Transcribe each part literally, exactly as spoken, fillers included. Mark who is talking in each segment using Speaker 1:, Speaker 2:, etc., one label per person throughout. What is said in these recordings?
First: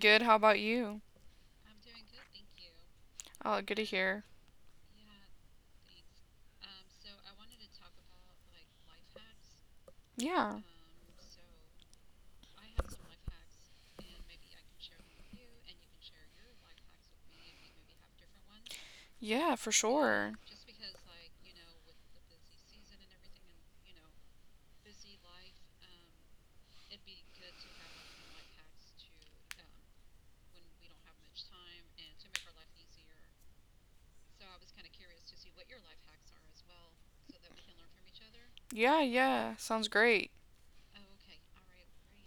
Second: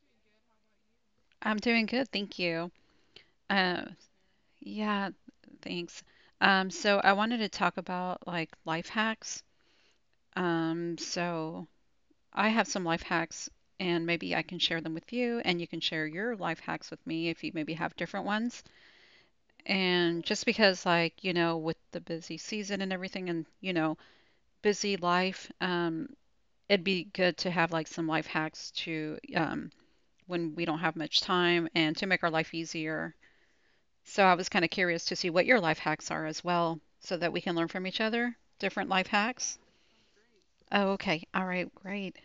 Speaker 1: good. How about you?
Speaker 2: I'm doing good, thank you.
Speaker 1: Oh, good
Speaker 2: Uh,
Speaker 1: to hear.
Speaker 2: yeah, thanks. Um, so I wanted to talk about like life hacks.
Speaker 1: Yeah,
Speaker 2: Um, so I have some life hacks, and maybe I can share them with you, and you can share your life hacks with me if you maybe have different ones.
Speaker 1: yeah, for
Speaker 2: And
Speaker 1: sure.
Speaker 2: just because, like, you know, with the busy season and everything, and you know, busy life, um, it'd be good to have like some life hacks to um, when we don't have much time and to make our life easier. So I was kind of curious to see what your life hacks are as well, so that we can learn from each other. Different
Speaker 1: Yeah,
Speaker 2: life
Speaker 1: yeah,
Speaker 2: hacks.
Speaker 1: sounds great.
Speaker 2: Oh, okay. All right, great.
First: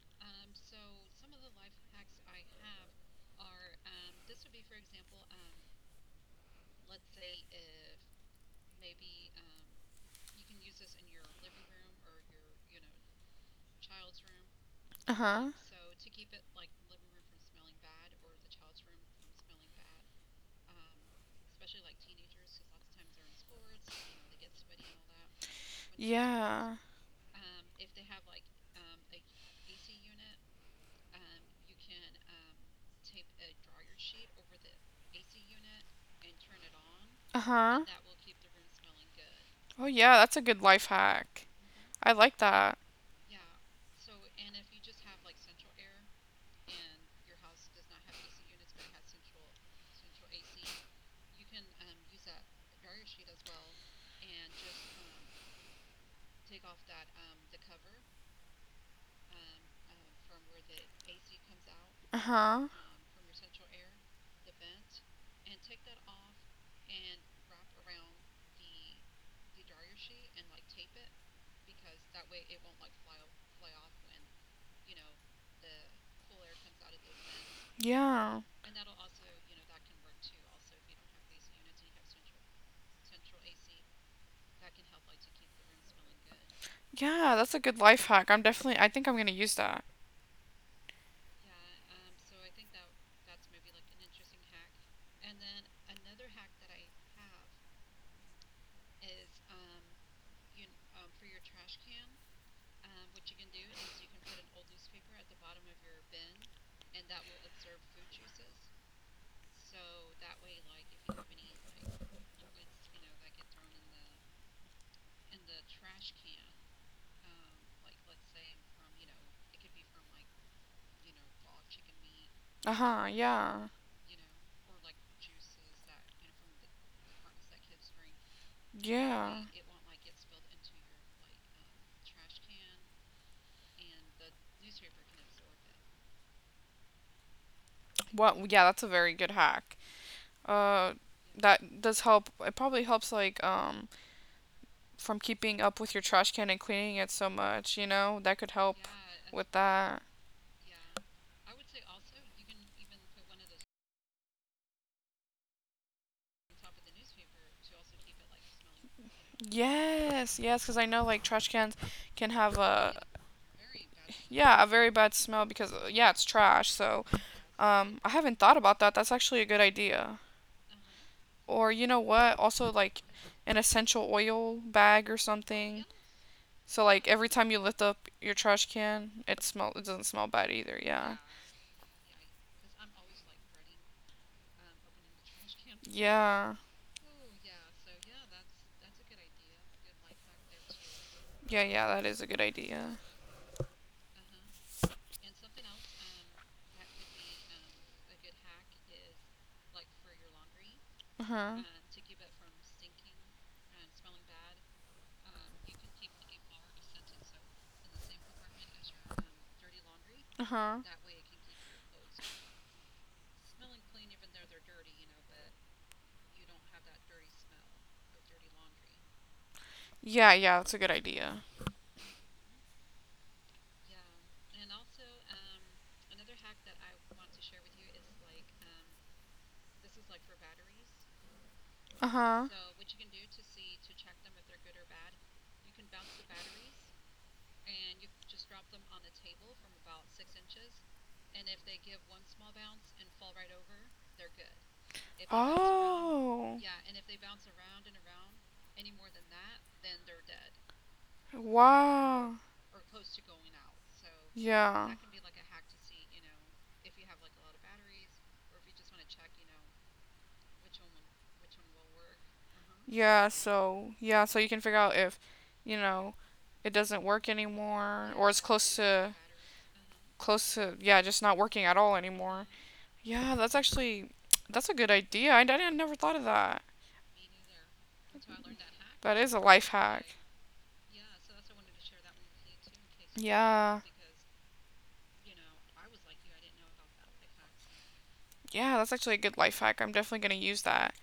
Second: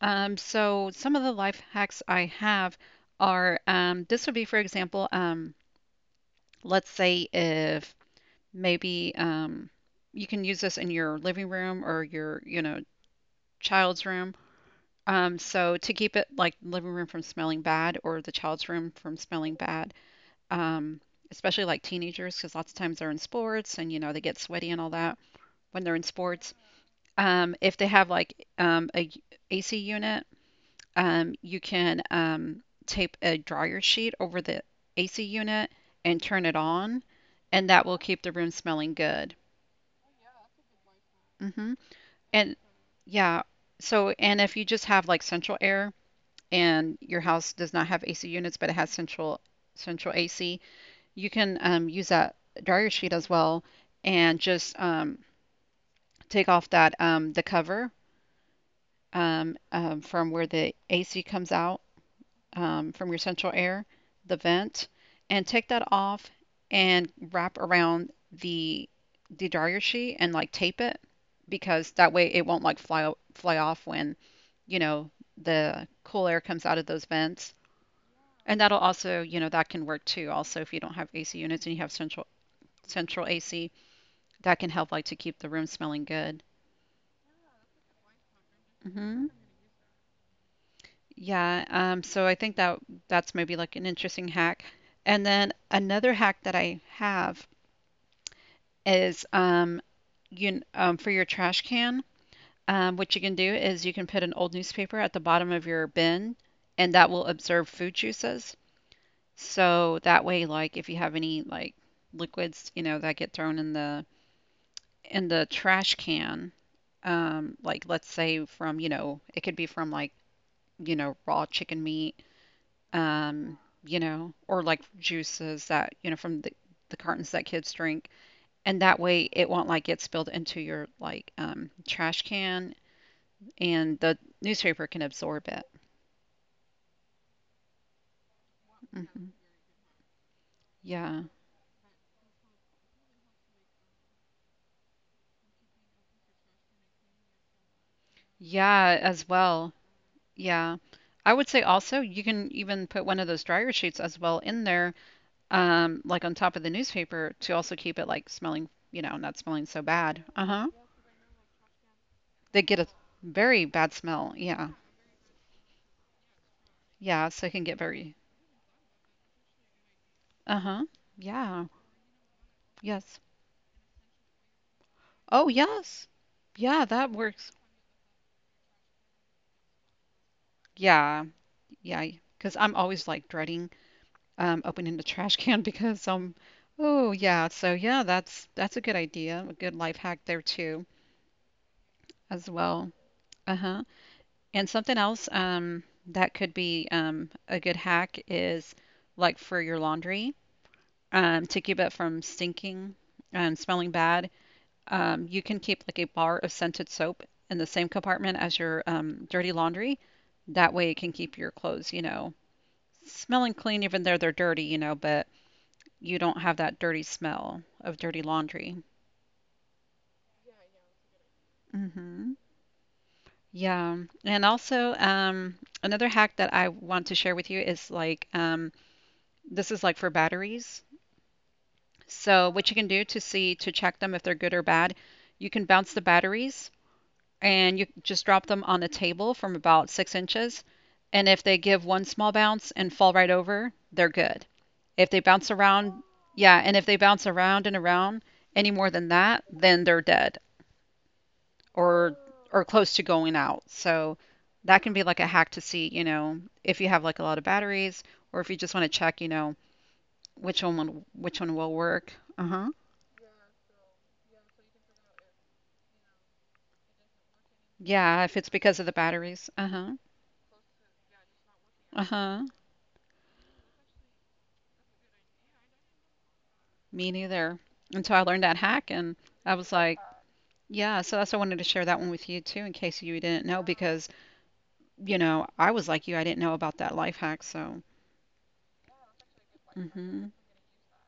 Speaker 2: Um, so some of the life hacks I have are um, this would be, for example, um, let's say if maybe um, you can use this in your living room or your, you know, child's room. Um,
Speaker 1: Uh-huh.
Speaker 2: so to keep it like living room from smelling bad or the child's room from smelling bad. um, Especially like teenagers, because lots of times they're in sports and you know they get sweaty and all that when they're in sports.
Speaker 1: Yeah.
Speaker 2: Um, if they have like um, a y- A C unit, um, you can um, tape a dryer sheet over the A C unit and turn it on, and
Speaker 1: Uh-huh.
Speaker 2: that will keep the room smelling good.
Speaker 1: Oh, yeah, that's a good life hack.
Speaker 2: Hmm.
Speaker 1: I like
Speaker 2: And
Speaker 1: that.
Speaker 2: yeah, so and if you just have like central air and your house does not have A C units, but it has central central A C, you can um, use that dryer sheet as well and just um, take off that um, the cover um, um, from where the A C comes out,
Speaker 1: Uh-huh.
Speaker 2: um, from your central air, the vent, and take that off and wrap around the the dryer sheet and like tape it, because that way it won't like fly fly off when, you know, the cool air comes out of those vents.
Speaker 1: Yeah.
Speaker 2: And that'll also, you know, that can work too. Also, if you don't have A C units and you have central central A C, that can help like to keep the room smelling good.
Speaker 1: Yeah, that's a good life hack. I'm definitely, I think I'm
Speaker 2: Hmm.
Speaker 1: gonna use that.
Speaker 2: Yeah. Um, so I think that that's maybe like an interesting hack. And then another hack that I have is um, you kn- um, for your trash can. Um, what you can do is you can put an old newspaper at the bottom of your bin, and that will absorb food juices. So that way, like if you have any like liquids, you know, that get thrown in the in the trash can, um, like let's say from, you know, it could be from like, you know, raw chicken meat,
Speaker 1: Uh-huh.
Speaker 2: um,
Speaker 1: Yeah.
Speaker 2: you know, or like juices that, you know, from the, the cartons that kids drink. And that way
Speaker 1: Yeah.
Speaker 2: it won't like get spilled into your like um, trash can, and the newspaper can absorb it.
Speaker 1: What? Yeah, that's a very
Speaker 2: Hmm.
Speaker 1: good hack. Uh,
Speaker 2: Yeah.
Speaker 1: that does help. It probably helps like um from keeping up with your trash can and cleaning it so much, you know? That could help
Speaker 2: Yeah, as
Speaker 1: with
Speaker 2: well.
Speaker 1: that.
Speaker 2: Yeah. I would say also you can even put one of those dryer sheets as well in there, um, like on top of the newspaper to also keep it like smelling, you know, not smelling so bad.
Speaker 1: Yes, yes,
Speaker 2: Uh-huh.
Speaker 1: because I know like trash cans can have
Speaker 2: They get a
Speaker 1: a
Speaker 2: very bad smell.
Speaker 1: yeah
Speaker 2: Yeah.
Speaker 1: a very bad smell because uh, yeah it's trash. So
Speaker 2: Yeah, so it can get
Speaker 1: um, I
Speaker 2: very.
Speaker 1: haven't thought about that. That's actually a good idea.
Speaker 2: Uh-huh. Yeah.
Speaker 1: Or you know what? Also like
Speaker 2: Yes.
Speaker 1: an essential oil bag or
Speaker 2: Oh,
Speaker 1: something.
Speaker 2: yes. Yeah,
Speaker 1: So
Speaker 2: that
Speaker 1: like every
Speaker 2: works.
Speaker 1: time you lift up your trash can, it smell it doesn't smell bad either. Yeah,
Speaker 2: Yeah. Yeah. Because I'm always like dreading um, opening the trash can because um.
Speaker 1: yeah,
Speaker 2: Oh, yeah. So yeah, that's that's a good idea. A good life hack there too,
Speaker 1: yeah, yeah. That is a good
Speaker 2: as well.
Speaker 1: idea.
Speaker 2: Uh-huh. And something else um that could be um a good hack is like for your laundry
Speaker 1: Uh
Speaker 2: um to
Speaker 1: huh.
Speaker 2: keep it from stinking and smelling bad. Um, you can keep like a bar of scented soap in the same compartment as your um, dirty laundry.
Speaker 1: Uh
Speaker 2: That
Speaker 1: huh.
Speaker 2: way, it can keep your clothes, you know,
Speaker 1: Closed.
Speaker 2: smelling clean, even though they're dirty, you know, but you don't have that dirty smell of dirty laundry.
Speaker 1: Yeah, yeah, that's a good idea.
Speaker 2: Hmm. Yeah. And also, um, another hack that I want to share with you is like, um, this is like for batteries.
Speaker 1: Uh
Speaker 2: So,
Speaker 1: huh.
Speaker 2: what you can do to see to check them if they're good or bad, you can bounce the batteries and you just drop them on the table from about six inches. And if they give one small bounce and fall right over, they're good. If they
Speaker 1: If.
Speaker 2: bounce around, yeah,
Speaker 1: Oh.
Speaker 2: and if they bounce around and around any more than that, then they're dead,
Speaker 1: Around,
Speaker 2: or
Speaker 1: wow.
Speaker 2: or close to going out. So that can
Speaker 1: Yeah.
Speaker 2: be like a hack to see, you know, if you have like a lot of batteries or if you just want to check, you know, which one will- which one will work. Uh-huh.
Speaker 1: Yeah, so yeah, so you can figure out if, you know, it doesn't work anymore. Yeah,
Speaker 2: Yeah,
Speaker 1: or
Speaker 2: if
Speaker 1: it's
Speaker 2: it's because
Speaker 1: close
Speaker 2: of the
Speaker 1: battery, low to battery.
Speaker 2: batteries. Uh-huh.
Speaker 1: Close to yeah, just not working at all
Speaker 2: Uh-huh.
Speaker 1: anymore. Yeah, that's actually that's a good idea. I, I never thought of that.
Speaker 2: Me neither. Until I learned that hack and
Speaker 1: That is a
Speaker 2: I was
Speaker 1: life
Speaker 2: like,
Speaker 1: hack.
Speaker 2: yeah, so that's why I wanted to share that one with you too, in case you didn't know,
Speaker 1: Yeah.
Speaker 2: because, you know, I was like you, I didn't know about that life hack. So,
Speaker 1: Yeah, that's actually a good life hack. I'm
Speaker 2: hmm,
Speaker 1: definitely going to use that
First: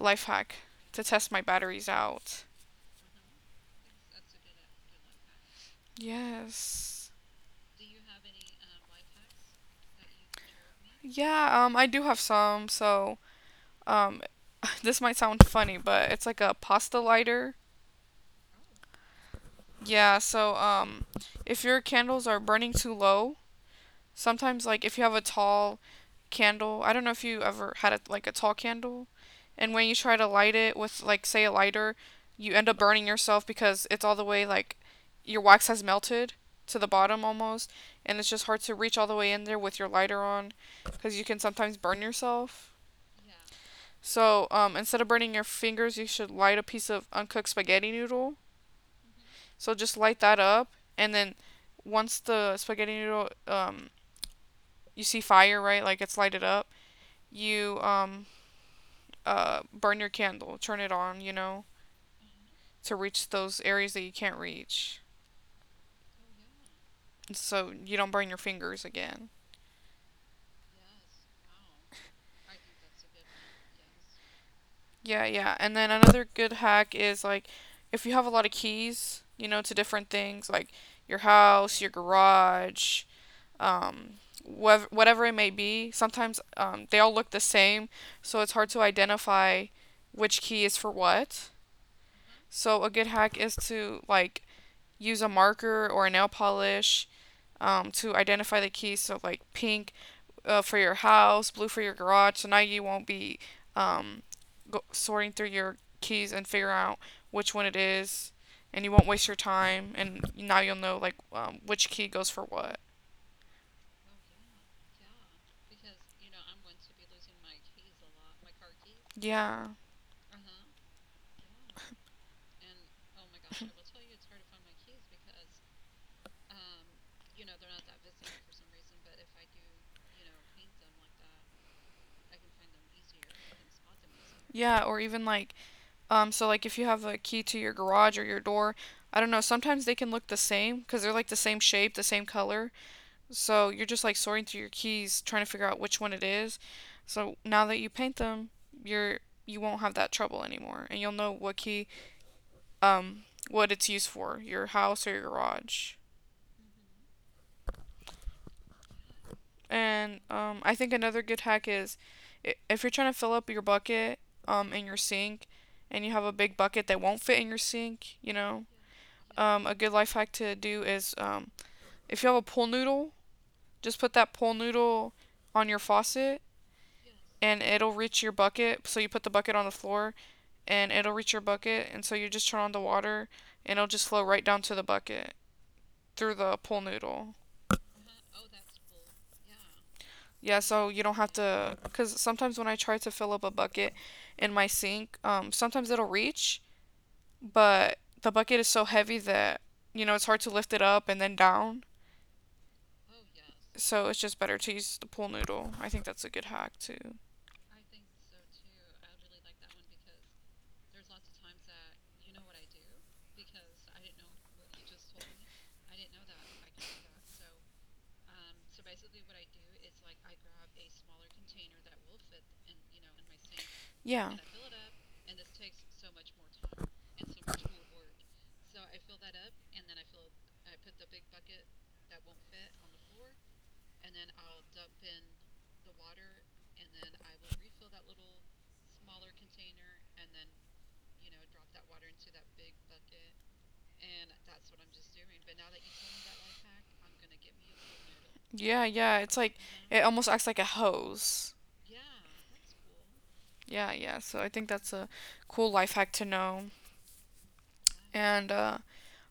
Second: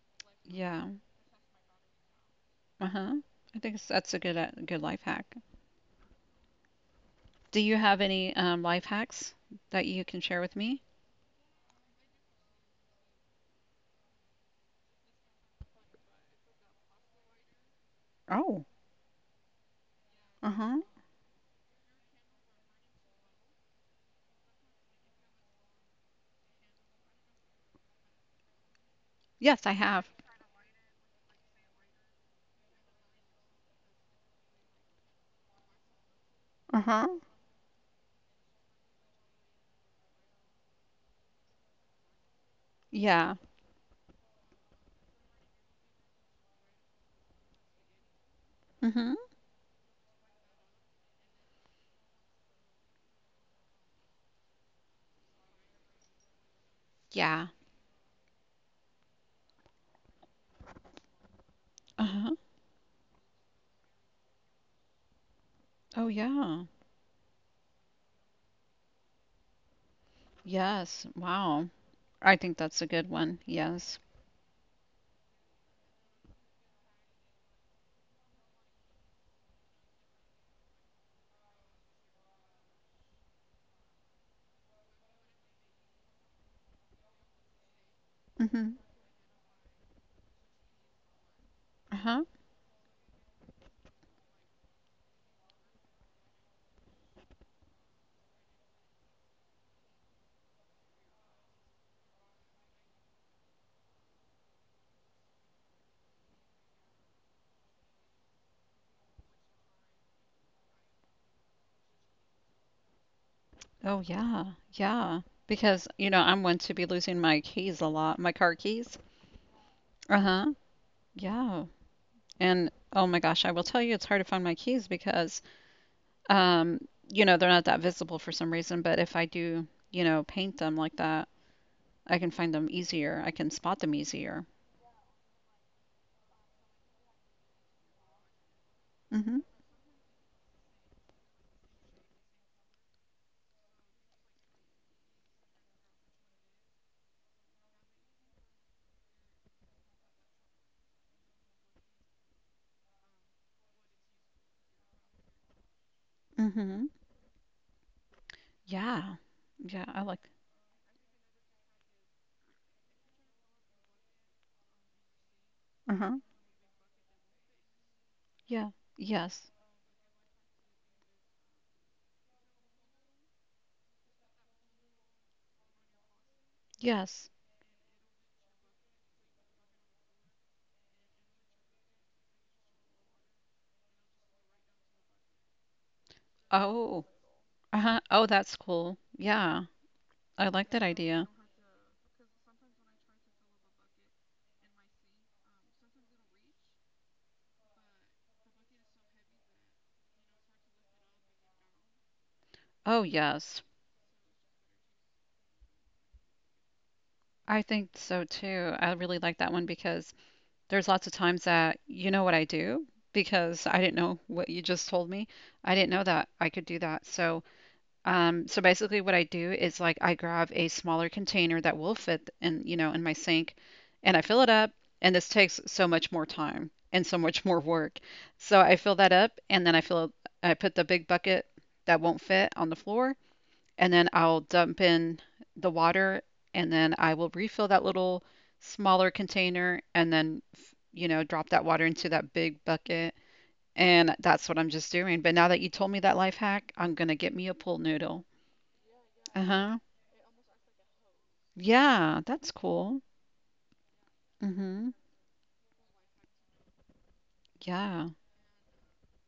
Speaker 1: life hack
Speaker 2: yeah,
Speaker 1: to test my batteries out.
Speaker 2: uh-huh. I think it's- that's a good a good life hack.
Speaker 1: Yes.
Speaker 2: Do you have any um, life hacks that you can share with me?
Speaker 1: Yeah, um I do have some, so um this might sound funny, but it's like a pasta lighter.
Speaker 2: Oh,
Speaker 1: Yeah, so
Speaker 2: uh-huh.
Speaker 1: um if your candles are burning too low, sometimes like if you have a tall candle. I don't know if you ever had a, like a tall candle,
Speaker 2: Yes, I
Speaker 1: and when you
Speaker 2: have.
Speaker 1: try to light it with like say a lighter, you end up burning yourself because it's all the way like your wax has melted to the
Speaker 2: Uh-huh.
Speaker 1: bottom almost, and it's just hard to reach all the way in there with your lighter on because you can sometimes burn yourself.
Speaker 2: Yeah.
Speaker 1: So, um, instead of burning your fingers, you should light a piece of uncooked spaghetti noodle.
Speaker 2: Mm-hmm.
Speaker 1: So just light that up, and then once the spaghetti noodle, um, you see fire, right? Like it's lighted up.
Speaker 2: Yeah.
Speaker 1: You um, uh, burn your candle, turn it on, you know,
Speaker 2: Uh-huh.
Speaker 1: to reach those areas that you can't reach.
Speaker 2: Oh, yeah.
Speaker 1: So you don't burn your fingers again.
Speaker 2: Yes. Wow. I think that's a good one. Yes.
Speaker 1: Yeah, yeah. And then another good hack is like if you have a lot of keys, you know, to different things like your house, your garage, um, whatever, whatever it may be, sometimes um, they all look the same, so it's hard
Speaker 2: Mm-hmm.
Speaker 1: to identify which key is for what.
Speaker 2: Uh-huh.
Speaker 1: So a good hack is to like use a marker or a nail polish um, to identify the keys. So like pink uh, for your house, blue for your garage. So now you won't be um, go- sorting through your keys and figuring out which one it is, and you won't waste your time. And now you'll know like um, which key goes for what.
Speaker 2: Oh yeah, yeah. Because, you know, I'm one to be losing my keys a lot, my car keys.
Speaker 1: Yeah,
Speaker 2: Uh-huh. Yeah. And oh my gosh, I will tell you it's hard to find my keys because um, you know, they're not that visible for some reason, but if I do, you know, paint them like that, I can find them easier. I can spot them easier.
Speaker 1: yeah. Or even like um, so like if you have a key to your garage or your door. I don't
Speaker 2: Mm-hmm.
Speaker 1: know. Sometimes they can look the same because they're like the same shape, the same color. So you're just like sorting through your keys, trying to figure out which one it is. So now that you paint them, you're you won't have that trouble anymore, and you'll know what key, um, what it's used for, your house or your garage.
Speaker 2: Mm-hmm. Yeah. Yeah, I
Speaker 1: And
Speaker 2: like.
Speaker 1: um, I think another good hack is, i- if you're trying to fill up your bucket, um, in your sink, and you
Speaker 2: Uh-huh.
Speaker 1: have a big bucket that won't fit in your sink, you know,
Speaker 2: Yeah. Yes.
Speaker 1: um, a good life hack to do is, um, if you have a pool noodle, just put that pool noodle on your faucet
Speaker 2: Yes.
Speaker 1: and it'll reach your bucket. So you put the bucket on the floor and it'll reach your bucket. And so you just turn on the water and it'll just flow right down to the bucket through the pool
Speaker 2: Oh.
Speaker 1: noodle.
Speaker 2: Uh-huh. Oh, that's cool. Yeah. I
Speaker 1: Yeah,
Speaker 2: like that
Speaker 1: so you don't
Speaker 2: idea.
Speaker 1: have to. Because sometimes when I try to fill up a bucket in my sink, um, sometimes it'll reach, but the bucket is so heavy that, you know, it's hard to lift it up and then down.
Speaker 2: Oh, yes.
Speaker 1: So it's just better to use the pool noodle. I think that's a good hack too.
Speaker 2: I think so too. I really like that one because there's lots of times that you know what I do because I didn't know what you just told me. I didn't know that I could do that. So, um, so basically what I do is like I grab a smaller container that will fit in, you know, in my sink, and I
Speaker 1: Yeah.
Speaker 2: fill it up, and this takes so much more time and so much more work. So I fill that up and then I fill I put the big bucket that won't fit on the floor, and then I'll dump in the water, and then I will refill that little smaller container and then, you know, drop that water into that big bucket, and that's what I'm just doing. But now that you told me that life hack, I'm gonna get me a pool noodle.
Speaker 1: Yeah, yeah. It's like
Speaker 2: Uh-huh.
Speaker 1: it almost acts like a hose.
Speaker 2: Yeah, that's cool.
Speaker 1: Yeah, yeah. So I think that's
Speaker 2: Mm-hmm.
Speaker 1: a cool life hack to know.
Speaker 2: Yeah.
Speaker 1: And uh,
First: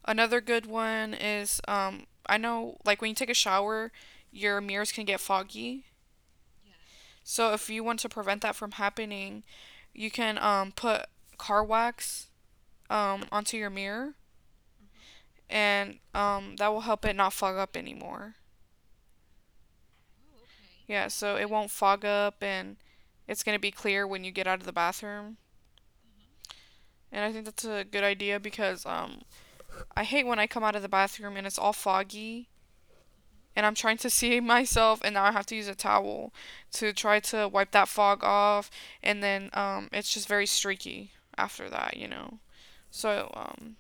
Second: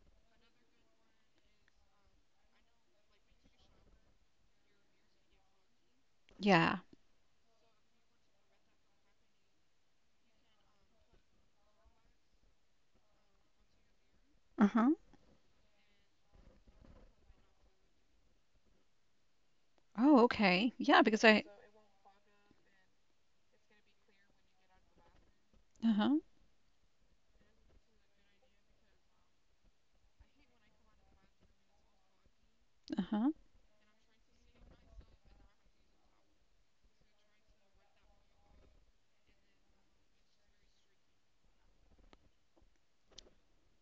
Speaker 1: another good one is um, I know like when you take a shower, your mirrors can get foggy.
Speaker 2: Yeah.
Speaker 1: So if you want to prevent that from happening, you can um, put car wax um, onto your mirror,
Speaker 2: Uh-huh.
Speaker 1: and um, that will help it not fog up anymore.
Speaker 2: Oh, okay. Yeah,
Speaker 1: Yeah,
Speaker 2: because
Speaker 1: so
Speaker 2: I
Speaker 1: it won't fog up and it's gonna be clear when you get out of the bathroom.
Speaker 2: uh-huh.
Speaker 1: And I think that's a good idea because um, I hate when I come out of the bathroom and it's all foggy
Speaker 2: Uh-huh.
Speaker 1: and I'm trying to see myself and now I have to use a towel to try to wipe that fog off and then um, it's just very streaky after that, you know. So um,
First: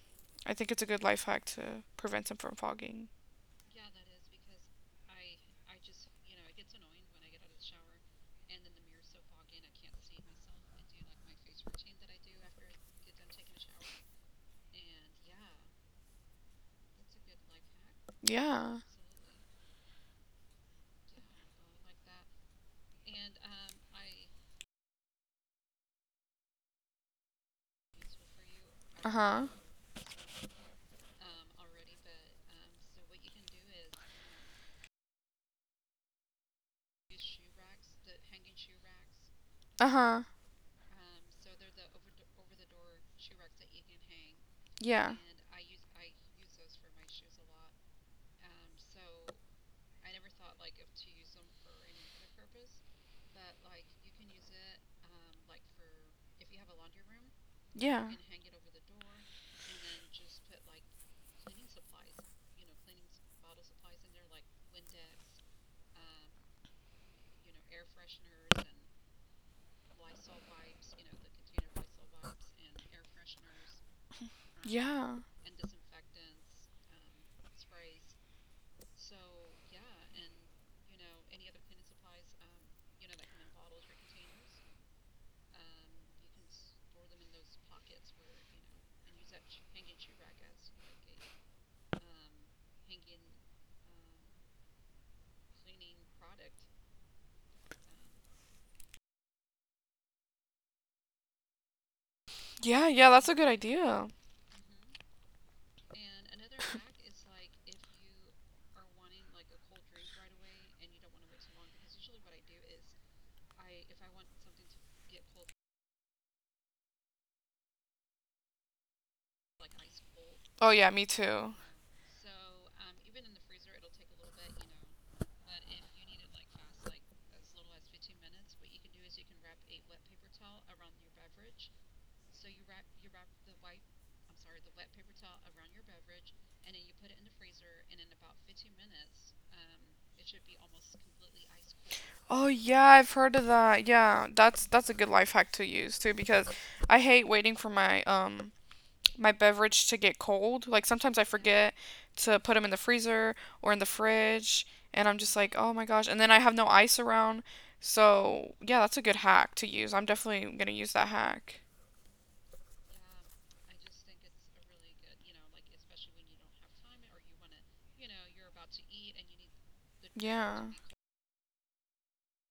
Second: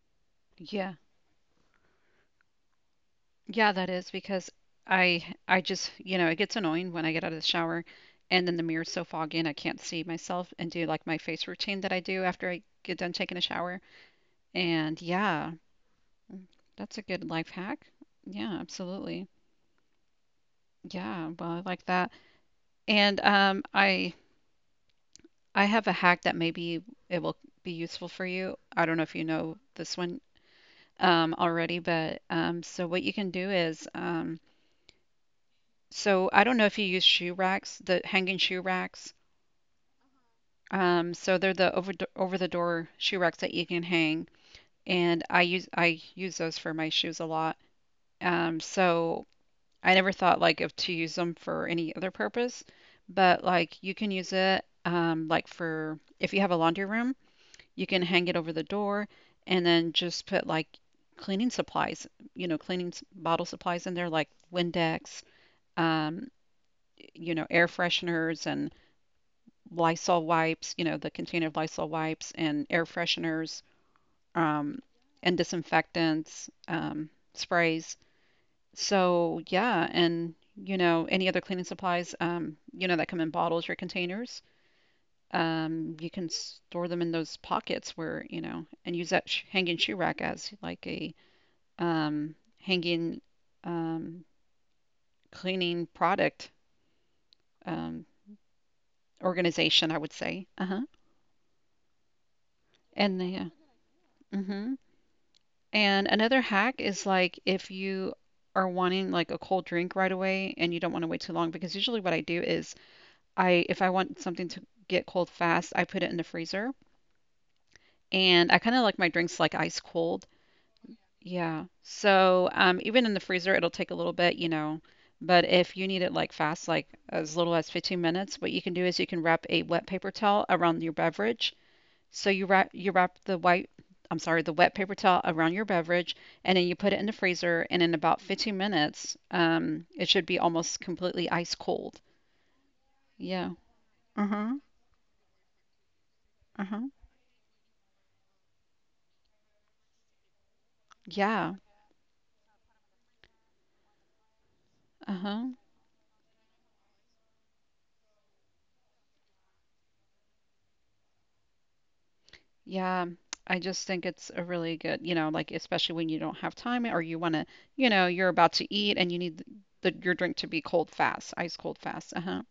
Speaker 1: I think it's a
Speaker 2: Yeah.
Speaker 1: good life hack to prevent them from fogging.
Speaker 2: Yeah, that is because I I just, you know, it gets annoying when I get out of the shower and then the mirror's so foggy and I can't see myself and do like my face routine that I do after I get done taking a shower. And yeah, mm, that's a good life hack. Yeah,
Speaker 1: Yeah.
Speaker 2: absolutely. Yeah, well, I like that. And um I I have a hack that maybe it will be useful for you. I don't know
Speaker 1: Uh
Speaker 2: if you
Speaker 1: huh.
Speaker 2: know this one um already, but um so what you can do is um so I don't know if you use shoe racks, the hanging shoe racks.
Speaker 1: Uh huh.
Speaker 2: Um, so they're the over over the door shoe racks that you can hang,
Speaker 1: Yeah.
Speaker 2: and I use I use those for my shoes a lot. Um, so I never thought like of to use them for any other purpose, but like you can use it, um, like for if you have a laundry room, you can
Speaker 1: Yeah.
Speaker 2: hang it over the door and then just put like cleaning supplies, you know, cleaning s- bottle supplies in there like Windex, um, you know, air fresheners and Lysol wipes, you know, the container of Lysol wipes and air fresheners, um,
Speaker 1: Yeah.
Speaker 2: and disinfectants, um, sprays. So, yeah, and, you know, any other cleaning supplies, um, you know, that come in bottles or containers. Um, you can store them in those pockets where, you know, and use that sh- hanging shoe rack as like a um, hanging, um, cleaning product, um, organization, I would say. Uh huh.
Speaker 1: Yeah, yeah,
Speaker 2: And
Speaker 1: that's a
Speaker 2: yeah.
Speaker 1: good idea.
Speaker 2: Mm-hmm. And another hack is like if you are wanting like a cold drink right away and you don't want to wait too long, because usually what I do is I if I want something to get cold fast, I put it in the freezer, and I kind of like my drinks like ice cold.
Speaker 1: Oh yeah, me too.
Speaker 2: Yeah. So um even in the freezer it'll take a little bit, you know. But if you need it like fast, like as little as fifteen minutes, what you can do is you can wrap a wet paper towel around your beverage so you wrap you wrap the white, I'm sorry, the wet paper towel around your beverage, and then you put it in the freezer. And in about fifteen minutes, um, it should be almost completely ice cold.
Speaker 1: Oh yeah, I've heard of
Speaker 2: Yeah.
Speaker 1: that.
Speaker 2: Uh
Speaker 1: Yeah,
Speaker 2: huh.
Speaker 1: that's that's a good life hack to use too because
Speaker 2: Uh huh.
Speaker 1: I hate waiting for my um my beverage to get cold. Like sometimes I
Speaker 2: Yeah.
Speaker 1: forget to put them in the freezer or in the fridge and
Speaker 2: Uh
Speaker 1: I'm just
Speaker 2: huh.
Speaker 1: like, "Oh my gosh." And then I have no ice around. So, yeah, that's a good hack to use. I'm definitely going to use that hack.
Speaker 2: Yeah. I just think it's a really good, you know, like especially when you don't have time or you want to, you know, you're about to eat and you need the, your drink to be
Speaker 1: Yeah.
Speaker 2: cold fast, ice cold fast. Uh huh.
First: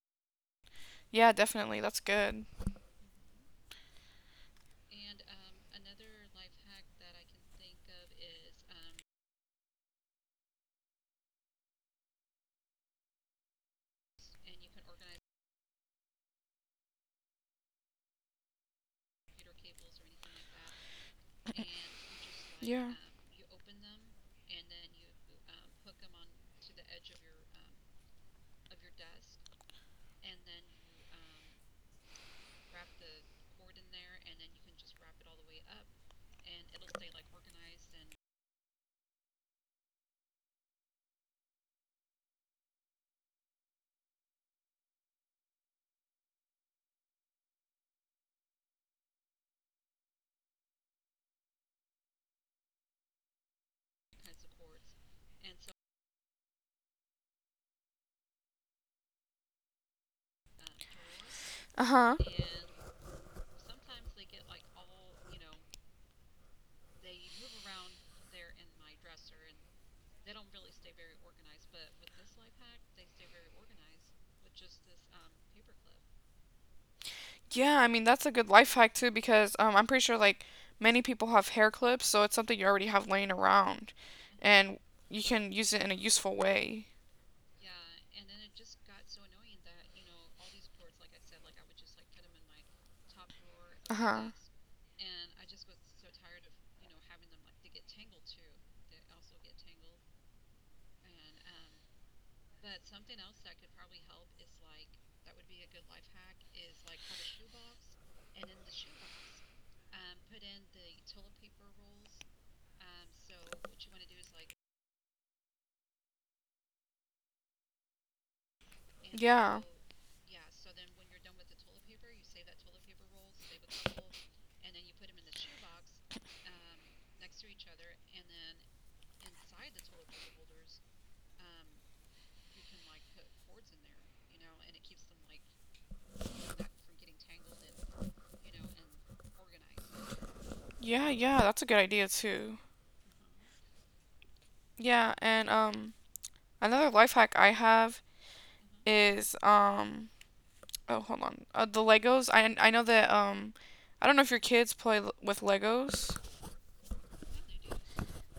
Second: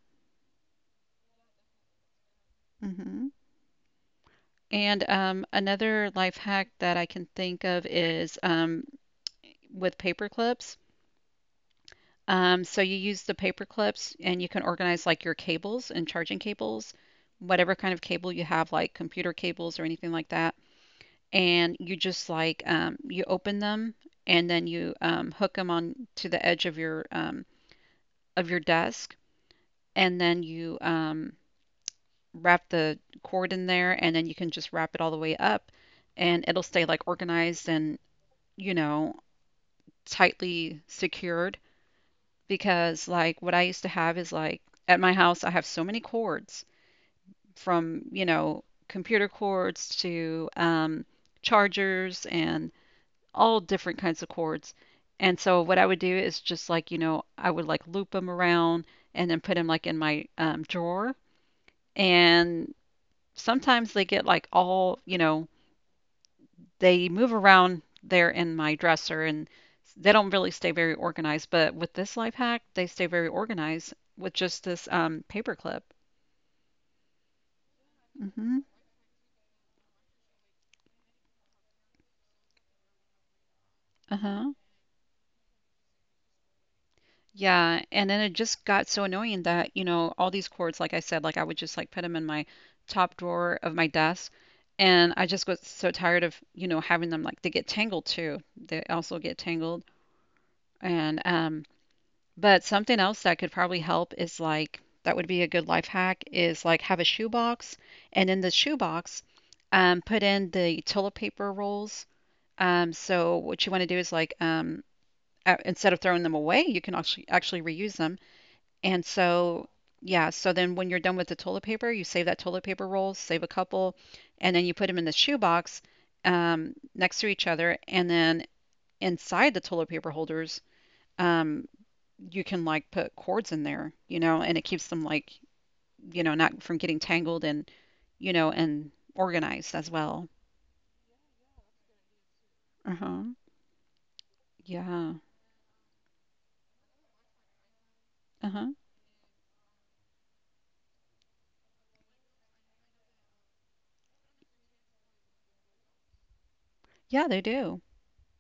Speaker 1: Yeah, definitely. That's good.
Speaker 2: Hmm. And um, another life hack that I can think of is um, with paper clips. Um, so you use the paper clips and you can organize like your cables and charging cables, whatever kind of cable you have, like computer cables or anything like that. And you just like
Speaker 1: Yeah.
Speaker 2: um, you open them, and then you um, hook them on to the edge of your um, of your desk, and then you um, wrap the cord in there, and then you can just wrap it all the way up, and it'll stay like organized and, you know, tightly secured. Because like what I used to have is like at my house I have so many cords, from, you know, computer cords to um, chargers and all different kinds of cords. And so what I would do is just like, you know, I would like loop them around and then put them like in my um, drawer.
Speaker 1: Uh-huh.
Speaker 2: And sometimes they get like all, you know, they move around there in my dresser and they don't really stay very organized. But with this life hack, they stay very organized with just this um, paper clip.
Speaker 1: Yeah, I mean that's a good
Speaker 2: Mm-hmm.
Speaker 1: life hack too because um, I'm pretty sure like many people have hair clips, so it's something you already have laying around,
Speaker 2: Uh-huh.
Speaker 1: and you can use it in a useful way.
Speaker 2: Yeah, and then it just got so annoying that, you know, all these cords, like I said, like I would just like put them in my top drawer of my
Speaker 1: Uh
Speaker 2: desk,
Speaker 1: huh.
Speaker 2: and I just got so tired of, you know, having them like they get tangled too. They also get tangled, and um, but something else that could probably help is like that would be a good life hack is like have a shoebox, and in the shoebox, um, put in the toilet paper rolls. Um, so what you want to do is like um, uh, instead of throwing them away, you can actually actually reuse them. And
Speaker 1: Yeah.
Speaker 2: so yeah, so then when you're done with the toilet paper, you save that toilet paper roll, save a couple, and then you put them in the shoebox um, next to each other, and then inside the toilet paper holders, um, you can like put cords in there, you know, and it keeps them like, you know, not from getting tangled and, you know, and organized as well.
Speaker 1: Yeah, yeah, that's a good idea too.
Speaker 2: Uh-huh. Yeah.
Speaker 1: Yeah, and um another life hack I have
Speaker 2: Uh-huh.
Speaker 1: is um oh hold on. Uh, the Legos. I I know that um I don't know if your kids play l- with Legos.
Speaker 2: Yeah, they do.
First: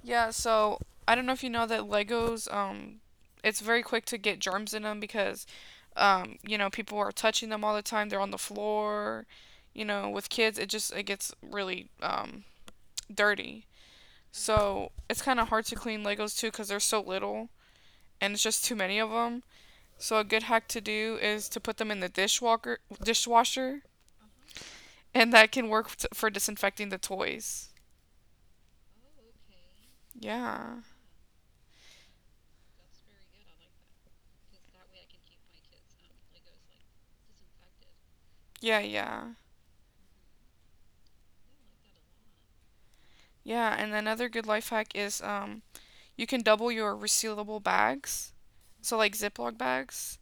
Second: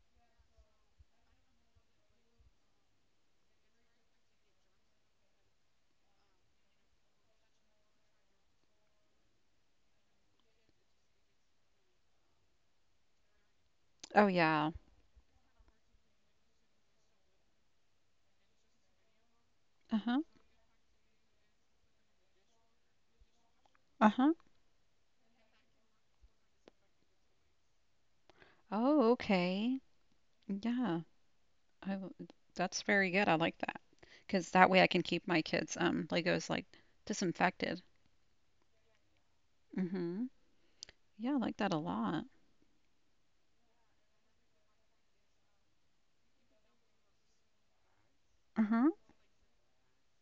Speaker 1: Yeah, so I don't know if you know that Legos, um, it's very quick to get germs in them because, um, you know, people are touching them all the time. They're on the floor. You know, with kids, it just it gets really um, dirty.
Speaker 2: Oh yeah.
Speaker 1: So it's kind of hard to clean Legos too because they're so little and it's just too many of them. So
Speaker 2: Uh-huh.
Speaker 1: a good hack to do is to put them in the dishwalker dishwasher,
Speaker 2: Uh-huh.
Speaker 1: and that can work t- for disinfecting the toys.
Speaker 2: Oh, okay.
Speaker 1: Yeah,
Speaker 2: Yeah. I w- that's very good. I like that. 'Cause that way I can keep my kids um Legos like disinfected.
Speaker 1: yeah, yeah,
Speaker 2: Mm-hmm. Yeah, I like that a lot.
Speaker 1: yeah. And another good life hack is um you can double your resealable bags,
Speaker 2: Uh-huh.
Speaker 1: so like Ziploc bags,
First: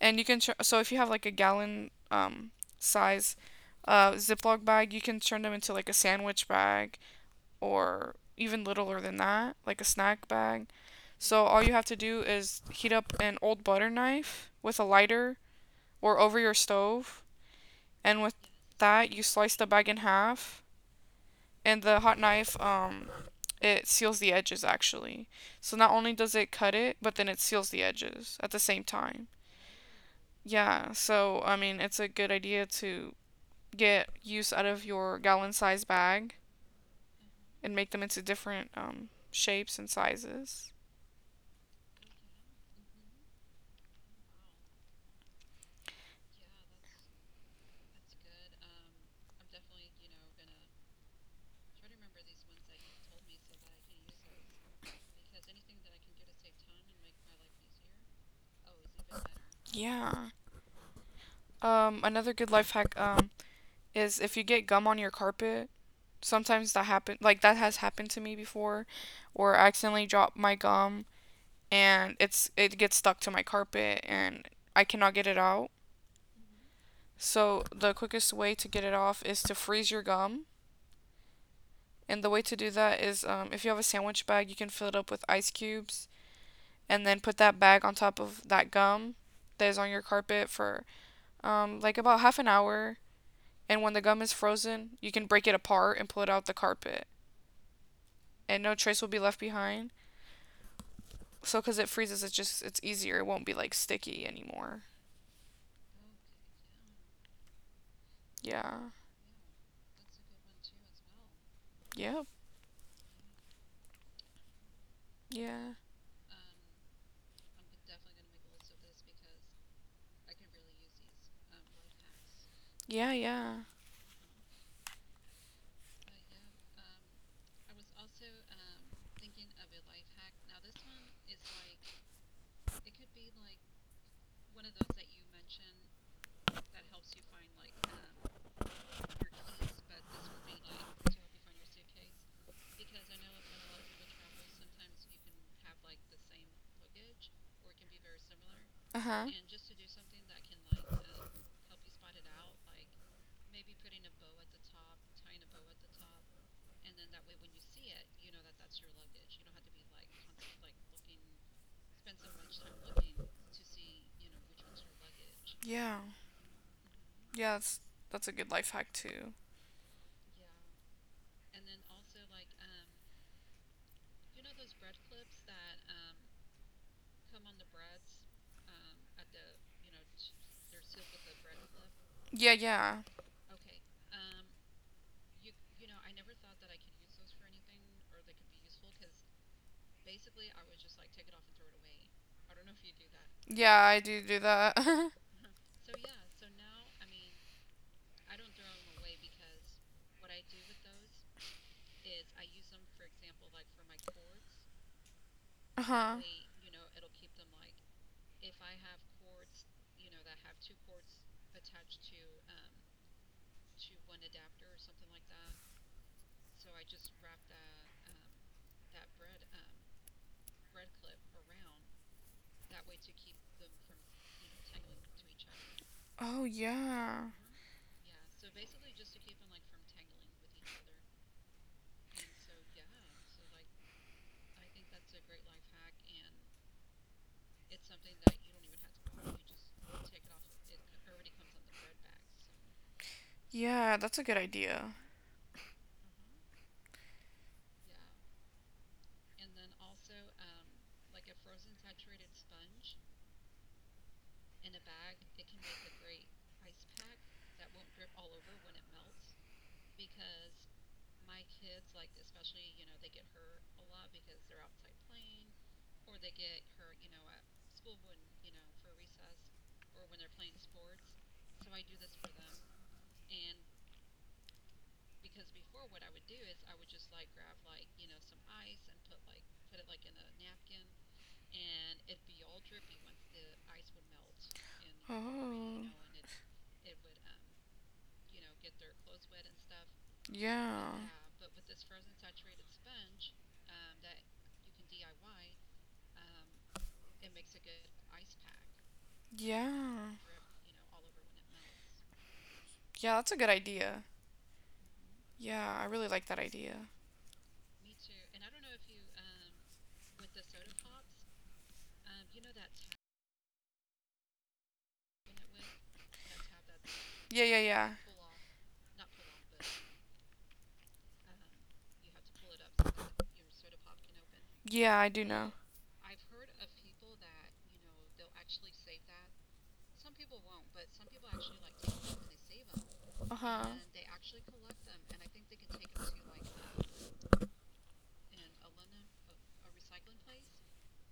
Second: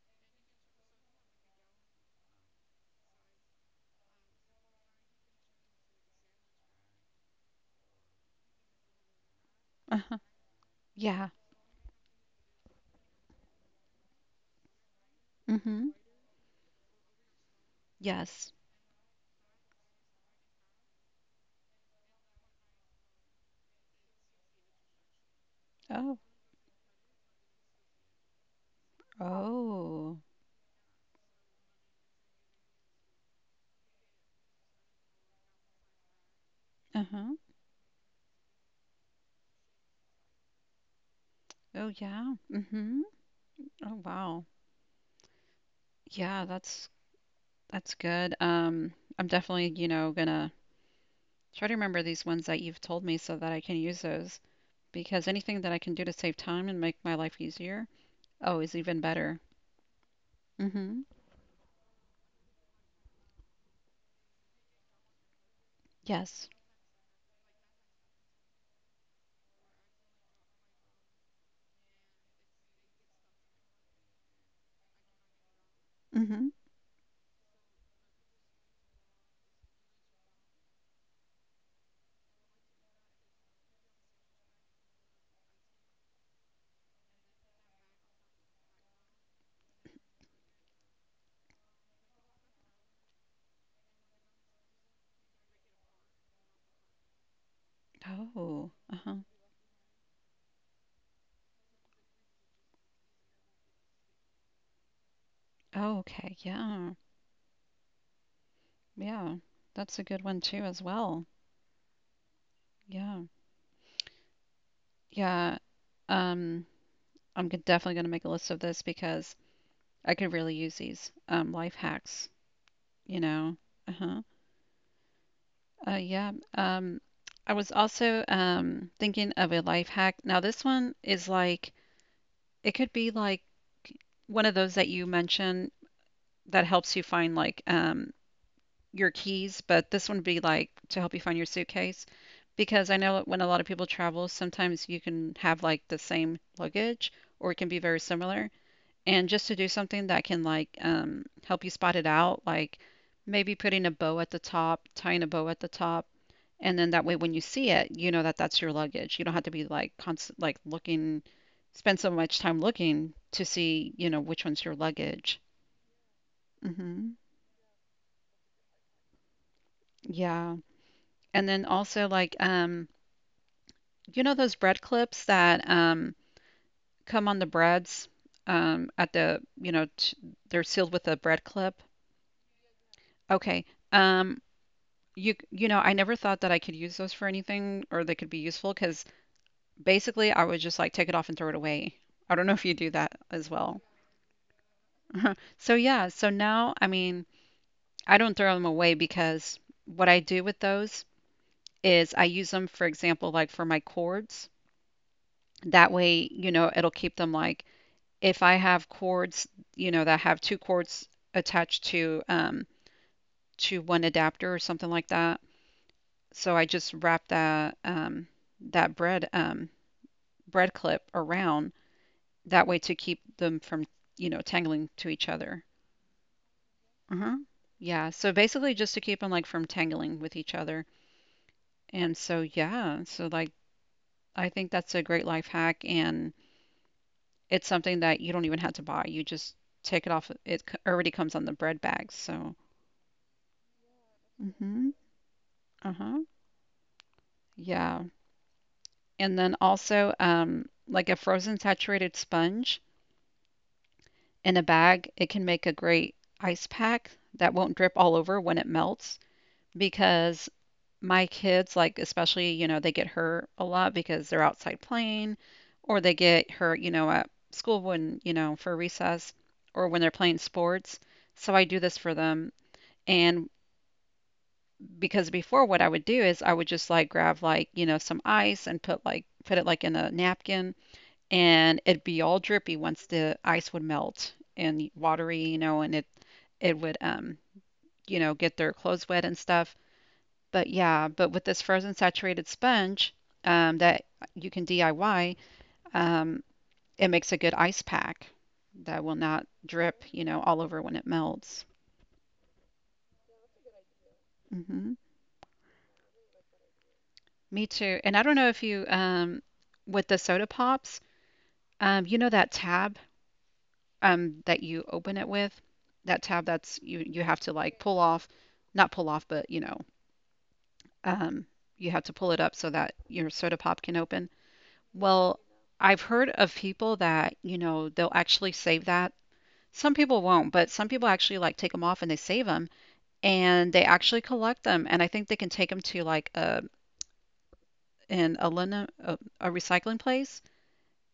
Speaker 1: and you can tr- so if you have like a gallon um size uh Ziploc bag, you can turn them into like a sandwich bag or even littler than that, like a
Speaker 2: Uh-huh.
Speaker 1: snack bag.
Speaker 2: Yeah.
Speaker 1: So all you have to do is heat up an old butter knife with a lighter
Speaker 2: Mm-hmm.
Speaker 1: or over your stove, and with
Speaker 2: Yes.
Speaker 1: that you slice the bag in half, and the hot knife um it seals the edges actually. So not only
Speaker 2: Oh.
Speaker 1: does it cut it, but then it seals the edges at the same time.
Speaker 2: Oh.
Speaker 1: Yeah, so I mean, it's a good idea to get use out of your gallon size bag
Speaker 2: Uh-huh.
Speaker 1: and make them into different um, shapes and sizes.
Speaker 2: Oh yeah. Mhm. Oh wow. Yeah, that's that's good. Um, I'm definitely, you know, gonna try to remember these ones that you've told me so that I can use those, because anything that I can do to save time and make my life easier, oh, is even better.
Speaker 1: Yeah.
Speaker 2: Mhm.
Speaker 1: Um, another good life hack um, is if you get gum on your carpet,
Speaker 2: Yes.
Speaker 1: sometimes that happen like that has happened to me before or I accidentally drop my gum and it's it gets stuck to my carpet and I cannot get it out.
Speaker 2: Mhm.
Speaker 1: So the quickest way to get it off is to freeze your gum. And the way to do that is um, if you have a sandwich bag, you can fill it up with ice cubes and then put that bag on top of that gum that is on your carpet for um, like about half an hour. And when the gum is frozen, you can break it apart and pull it out the carpet. And
Speaker 2: Oh.
Speaker 1: no trace will be
Speaker 2: Uh-huh.
Speaker 1: left behind. So because it freezes, it's just, it's easier. It won't be like sticky anymore.
Speaker 2: Oh, okay. Yeah.
Speaker 1: Yeah.
Speaker 2: Yeah. That's a good one too as well.
Speaker 1: Yep.
Speaker 2: Yeah. Yeah.
Speaker 1: Yeah.
Speaker 2: Um, I'm g- definitely gonna make a list of this because I could really use these um life hacks,
Speaker 1: Yeah,
Speaker 2: you
Speaker 1: yeah.
Speaker 2: know. Uh-huh. Uh yeah. Um I was also um thinking of a life hack. Now this one is like it could be like one of those that you mentioned that helps you find like um your keys, but this one would be like to help you find your suitcase, because I know when a lot of people travel, sometimes you can have like the same luggage or it can be very similar.
Speaker 1: Uh huh.
Speaker 2: And just to do something that can like um, help you spot it out, like maybe putting a bow at the top, tying a bow at the top, and then that way when you see it, you know that that's your luggage. You don't have to be like constant like looking, spend so much time looking to see, you know, which one's your luggage.
Speaker 1: Yeah.
Speaker 2: Hmm.
Speaker 1: Yeah, that's that's a good life hack too.
Speaker 2: Yeah. And then also like um, you know those bread clips that um come on the breads um at the, you know, t- they're sealed with a bread clip.
Speaker 1: Yeah, yeah.
Speaker 2: Okay. Um, you you know, I never thought that I could use those for anything or they could be useful, because basically I would just like take it off and throw it away. I don't know if you do that as
Speaker 1: Yeah,
Speaker 2: well.
Speaker 1: I do do that.
Speaker 2: So yeah, so now I mean, I don't throw them away because what I do with those is I use them for example like for my cords. That
Speaker 1: Uh-huh.
Speaker 2: way, you know, it'll keep them like, if I have cords, you know, that have two cords attached to um to one adapter or something like that. So I just wrap that um that bread um bread clip around that way to keep them from, you know, tangling to each other.
Speaker 1: Oh, yeah.
Speaker 2: Uh-huh. Yeah. So basically just to keep them like from tangling with each other. And so yeah, so like I think that's a great life hack, and it's something that you don't even have to buy. You just take it off. It c- already comes on the bread bags. So,
Speaker 1: Yeah, that's a good
Speaker 2: hmm,
Speaker 1: idea.
Speaker 2: uh-huh. Yeah. And then also um like a frozen saturated sponge in a bag, it can make a great ice pack that won't drip all over when it melts. Because my kids, like, especially, you know, they get hurt a lot because they're outside playing, or they get hurt, you know, at school when, you know, for recess or when they're playing sports. So I do this for them. And because before what I would do is I would just like grab like, you know, some ice and put like put it like in a napkin, and it'd be all drippy once the ice would melt and watery, you know,
Speaker 1: Oh.
Speaker 2: and it it would um, you know, get their clothes wet and stuff.
Speaker 1: Yeah.
Speaker 2: But
Speaker 1: Yeah.
Speaker 2: yeah, but with this frozen saturated sponge um, that you can D I Y, um, it makes a good ice pack that will not drip,
Speaker 1: Yeah.
Speaker 2: you know, all over when it melts.
Speaker 1: Yeah, that's a good idea.
Speaker 2: Hmm.
Speaker 1: Yeah, I really like that idea.
Speaker 2: Me too. And I don't know if you, um, with the soda pops, um, you know that tab um, that you open it with, that tab that's you you have
Speaker 1: Yeah,
Speaker 2: to
Speaker 1: yeah,
Speaker 2: like
Speaker 1: yeah.
Speaker 2: pull off, not pull off, but you know, um, you have to pull it up so that your soda pop can open.
Speaker 1: Yeah, I do
Speaker 2: Well,
Speaker 1: know.
Speaker 2: I've heard of people that, you know, they'll actually save that. Some people won't, but some people actually like take them off and they save them,
Speaker 1: Uh-huh.
Speaker 2: and they actually collect them. And I think they can take them to like a
Speaker 1: A,
Speaker 2: an aluminum a, a recycling place,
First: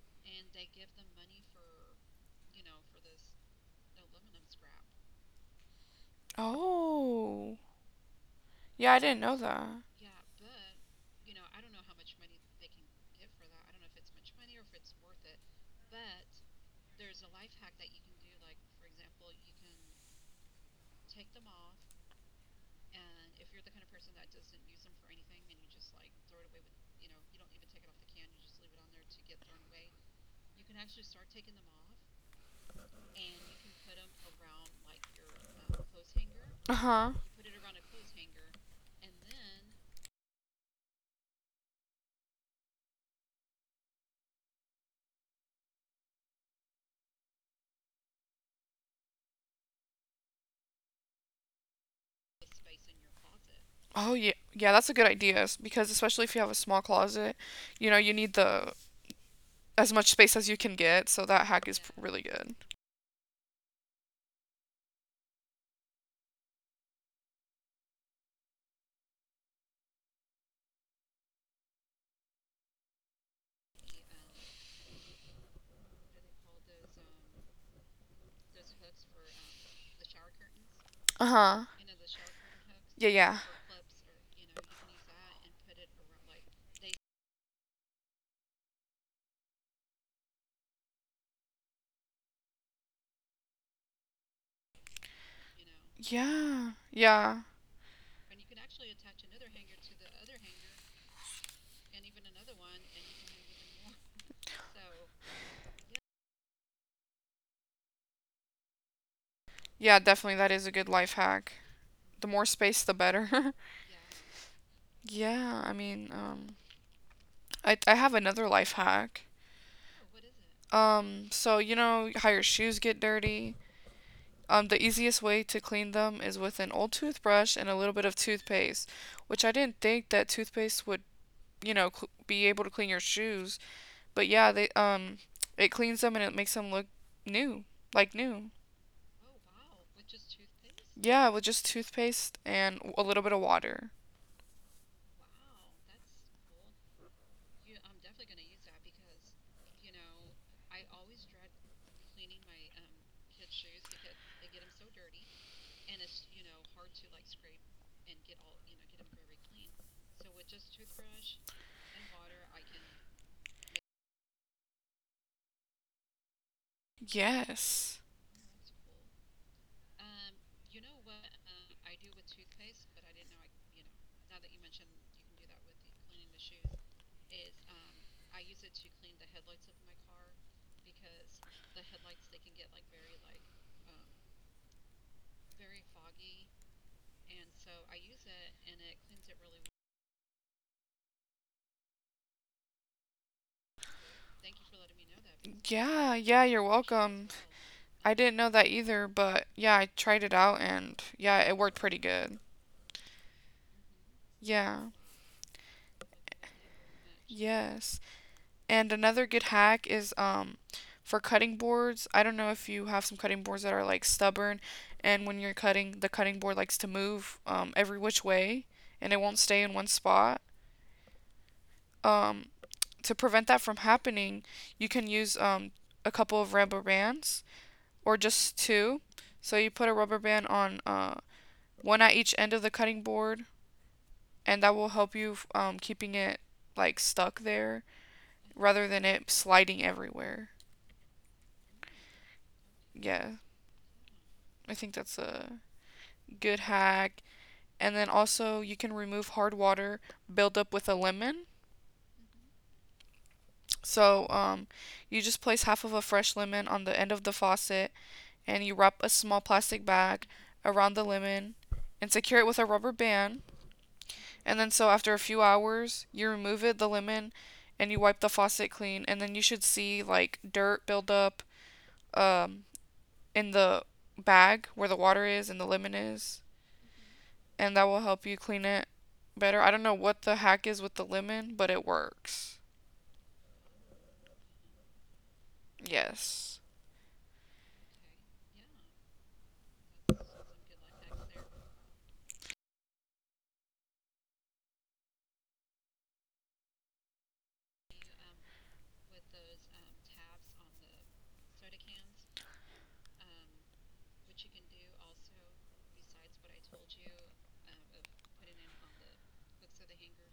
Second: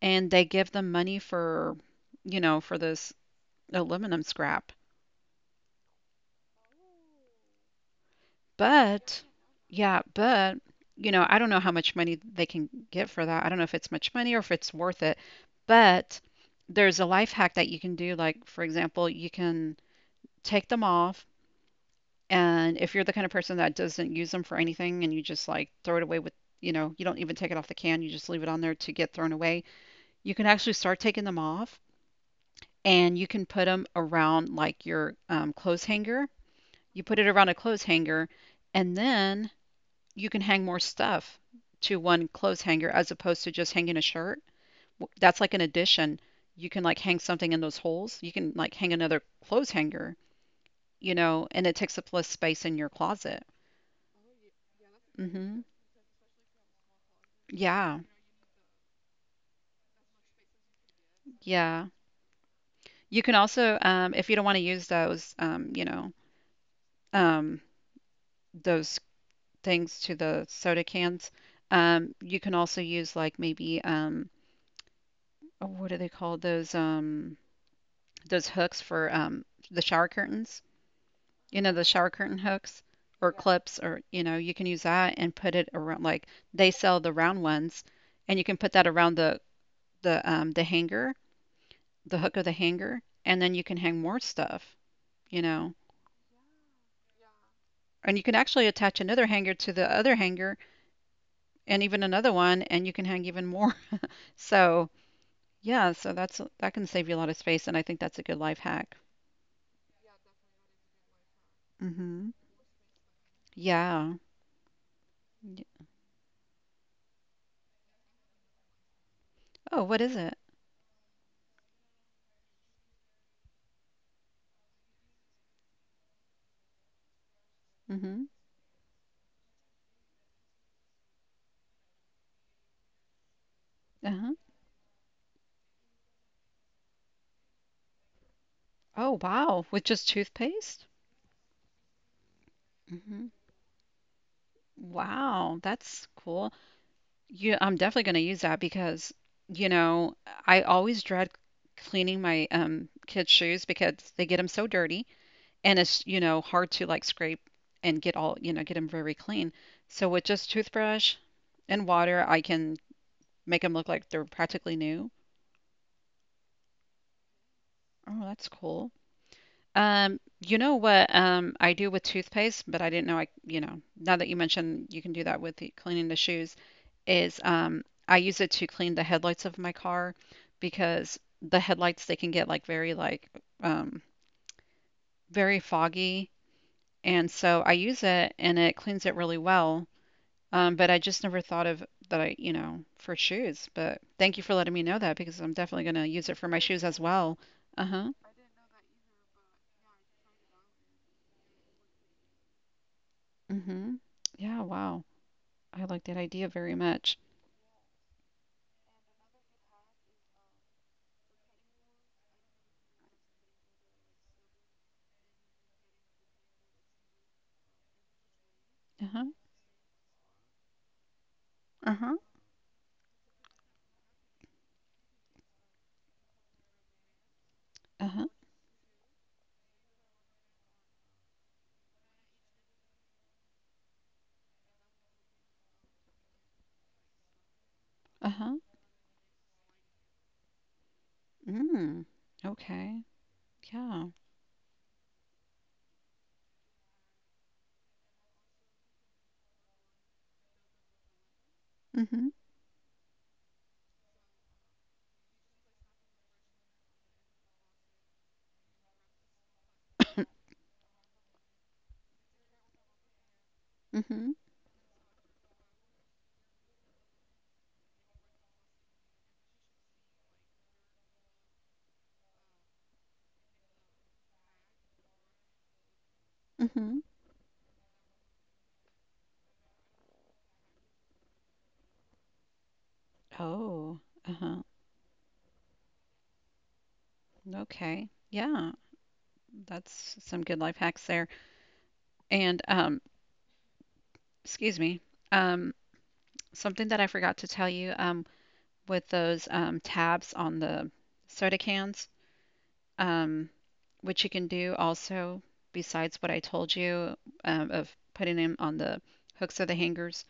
Speaker 2: and they give them money for, you know, for this aluminum scrap.
Speaker 1: oh. Yeah, I didn't
Speaker 2: But
Speaker 1: know that.
Speaker 2: yeah, but you know, I don't know how much money they can get for that. I don't know if it's much money or if it's worth it. But there's a life hack that you can do. Like, for example, you can take them off. And if you're the kind of person that doesn't use them for anything and you just like throw it away with, you know, you don't even take it off the can, you just leave it on there to get thrown away, you can actually start taking them off, and you can put them around like your um, clothes hanger.
Speaker 1: Uh
Speaker 2: You
Speaker 1: huh.
Speaker 2: put it around a clothes hanger, and then you can hang more stuff to one clothes hanger as opposed to just hanging a shirt. That's like an addition. You can like hang something in those holes. You can like hang another clothes hanger, you know, and it takes up less space in your closet.
Speaker 1: Oh yeah, yeah. That's a good idea s-
Speaker 2: Hmm.
Speaker 1: because especially if you have a small closet, you know
Speaker 2: Yeah.
Speaker 1: you need the as much space as you can get. So that hack is
Speaker 2: Yeah.
Speaker 1: p- really good.
Speaker 2: You can also, um, if you don't want to use those, um, you know, um, those things to the soda cans, um, you can also use like maybe, um, oh, what do they call those, um, those hooks for um, the shower curtains?
Speaker 1: Uh
Speaker 2: You
Speaker 1: huh.
Speaker 2: know, the shower curtain hooks
Speaker 1: Yeah,
Speaker 2: or
Speaker 1: yeah,
Speaker 2: clips, or, you know, you can use that and put it around, like they sell the round ones, and you can put that around the, the, um, the hanger, the hook of the hanger, and then you can hang more stuff, you know.
Speaker 1: yeah, yeah,
Speaker 2: And you can actually attach another hanger to the other hanger and even another one, and you can hang even more. So, yeah, so that's that can save you a lot of space, and I think that's a good life hack.
Speaker 1: yeah. Definitely, that is a good life hack. The
Speaker 2: Mhm.
Speaker 1: more space, the better.
Speaker 2: Yeah.
Speaker 1: Yeah. I
Speaker 2: Y-
Speaker 1: mean, um, I I have another life hack.
Speaker 2: Oh, what is it?
Speaker 1: Um, so you know how your shoes get dirty. Um, the easiest way to clean them is with an old toothbrush and a little bit of
Speaker 2: Mhm.
Speaker 1: toothpaste, which I didn't think that toothpaste would you know, cl- be able to clean your shoes. But
Speaker 2: Uh-huh.
Speaker 1: yeah, they um it cleans them and it makes them look new, like new.
Speaker 2: Oh, wow. With just toothpaste?
Speaker 1: Yeah, with just toothpaste and a little
Speaker 2: Mhm.
Speaker 1: bit of water.
Speaker 2: Wow, that's cool. You, I'm definitely going to use that because, you know, I always dread cleaning my um kids' shoes because they get them so dirty. And it's you know hard to like scrape and get all you know get them very clean, so with just toothbrush and water I can make them look like they're practically new.
Speaker 1: Yes.
Speaker 2: Oh, that's cool. Um you know what um I do with toothpaste, but I didn't know i you know now that you mentioned, you can do that with the, cleaning the shoes is um I use it to clean the headlights of my car, because the headlights, they can get like very like um very foggy, and so I use it and it cleans it really well. Um, but I just never thought of that I, you know, for shoes. But thank you for letting me know that, because I'm definitely going to
Speaker 1: Yeah,
Speaker 2: use it
Speaker 1: yeah,
Speaker 2: for
Speaker 1: you're
Speaker 2: my shoes as well.
Speaker 1: welcome.
Speaker 2: Uh-huh.
Speaker 1: I didn't know that either, but yeah, I tried it out and yeah, it worked pretty good.
Speaker 2: Mm-hmm. Yeah,
Speaker 1: Yeah.
Speaker 2: wow. I like that idea very much.
Speaker 1: Yes. And another good hack is um for cutting boards. I don't know if you have some cutting boards that are like stubborn, and when you're cutting, the cutting board likes to move um every which way and it
Speaker 2: Uh-huh.
Speaker 1: won't stay in one spot.
Speaker 2: Uh-huh.
Speaker 1: Um to prevent that from happening, you can use um a couple of rubber bands or
Speaker 2: Uh-huh.
Speaker 1: just two. So you put a rubber band on uh one at each end of the cutting board, and that will help you um keeping it like stuck there
Speaker 2: Uh-huh.
Speaker 1: rather than it sliding everywhere.
Speaker 2: Mm. Okay.
Speaker 1: Yeah.
Speaker 2: Yeah.
Speaker 1: I think that's a good hack. And then also, you can remove hard water buildup with a lemon.
Speaker 2: Mm-hmm.
Speaker 1: So, um, you just place half of a fresh lemon on the end of the faucet and you wrap a small plastic bag around the lemon and secure it with a rubber band.
Speaker 2: Mm-hmm.
Speaker 1: And then, so after a few hours, you remove it, the lemon, and you wipe the faucet clean. And then you should see like dirt buildup um, in the bag where the water is and the lemon is.
Speaker 2: Mm-hmm.
Speaker 1: And that will help you clean it better. I don't know what the hack is with the lemon, but it works.
Speaker 2: Oh. Uh-huh.
Speaker 1: Yes.
Speaker 2: Okay. Yeah. That's some good life hacks there. And um, excuse me. Um, something that I forgot to tell you. Um, with those um, tabs on the soda cans, um, which you can do also besides what I told you, um, of putting them on the hooks or the hangers.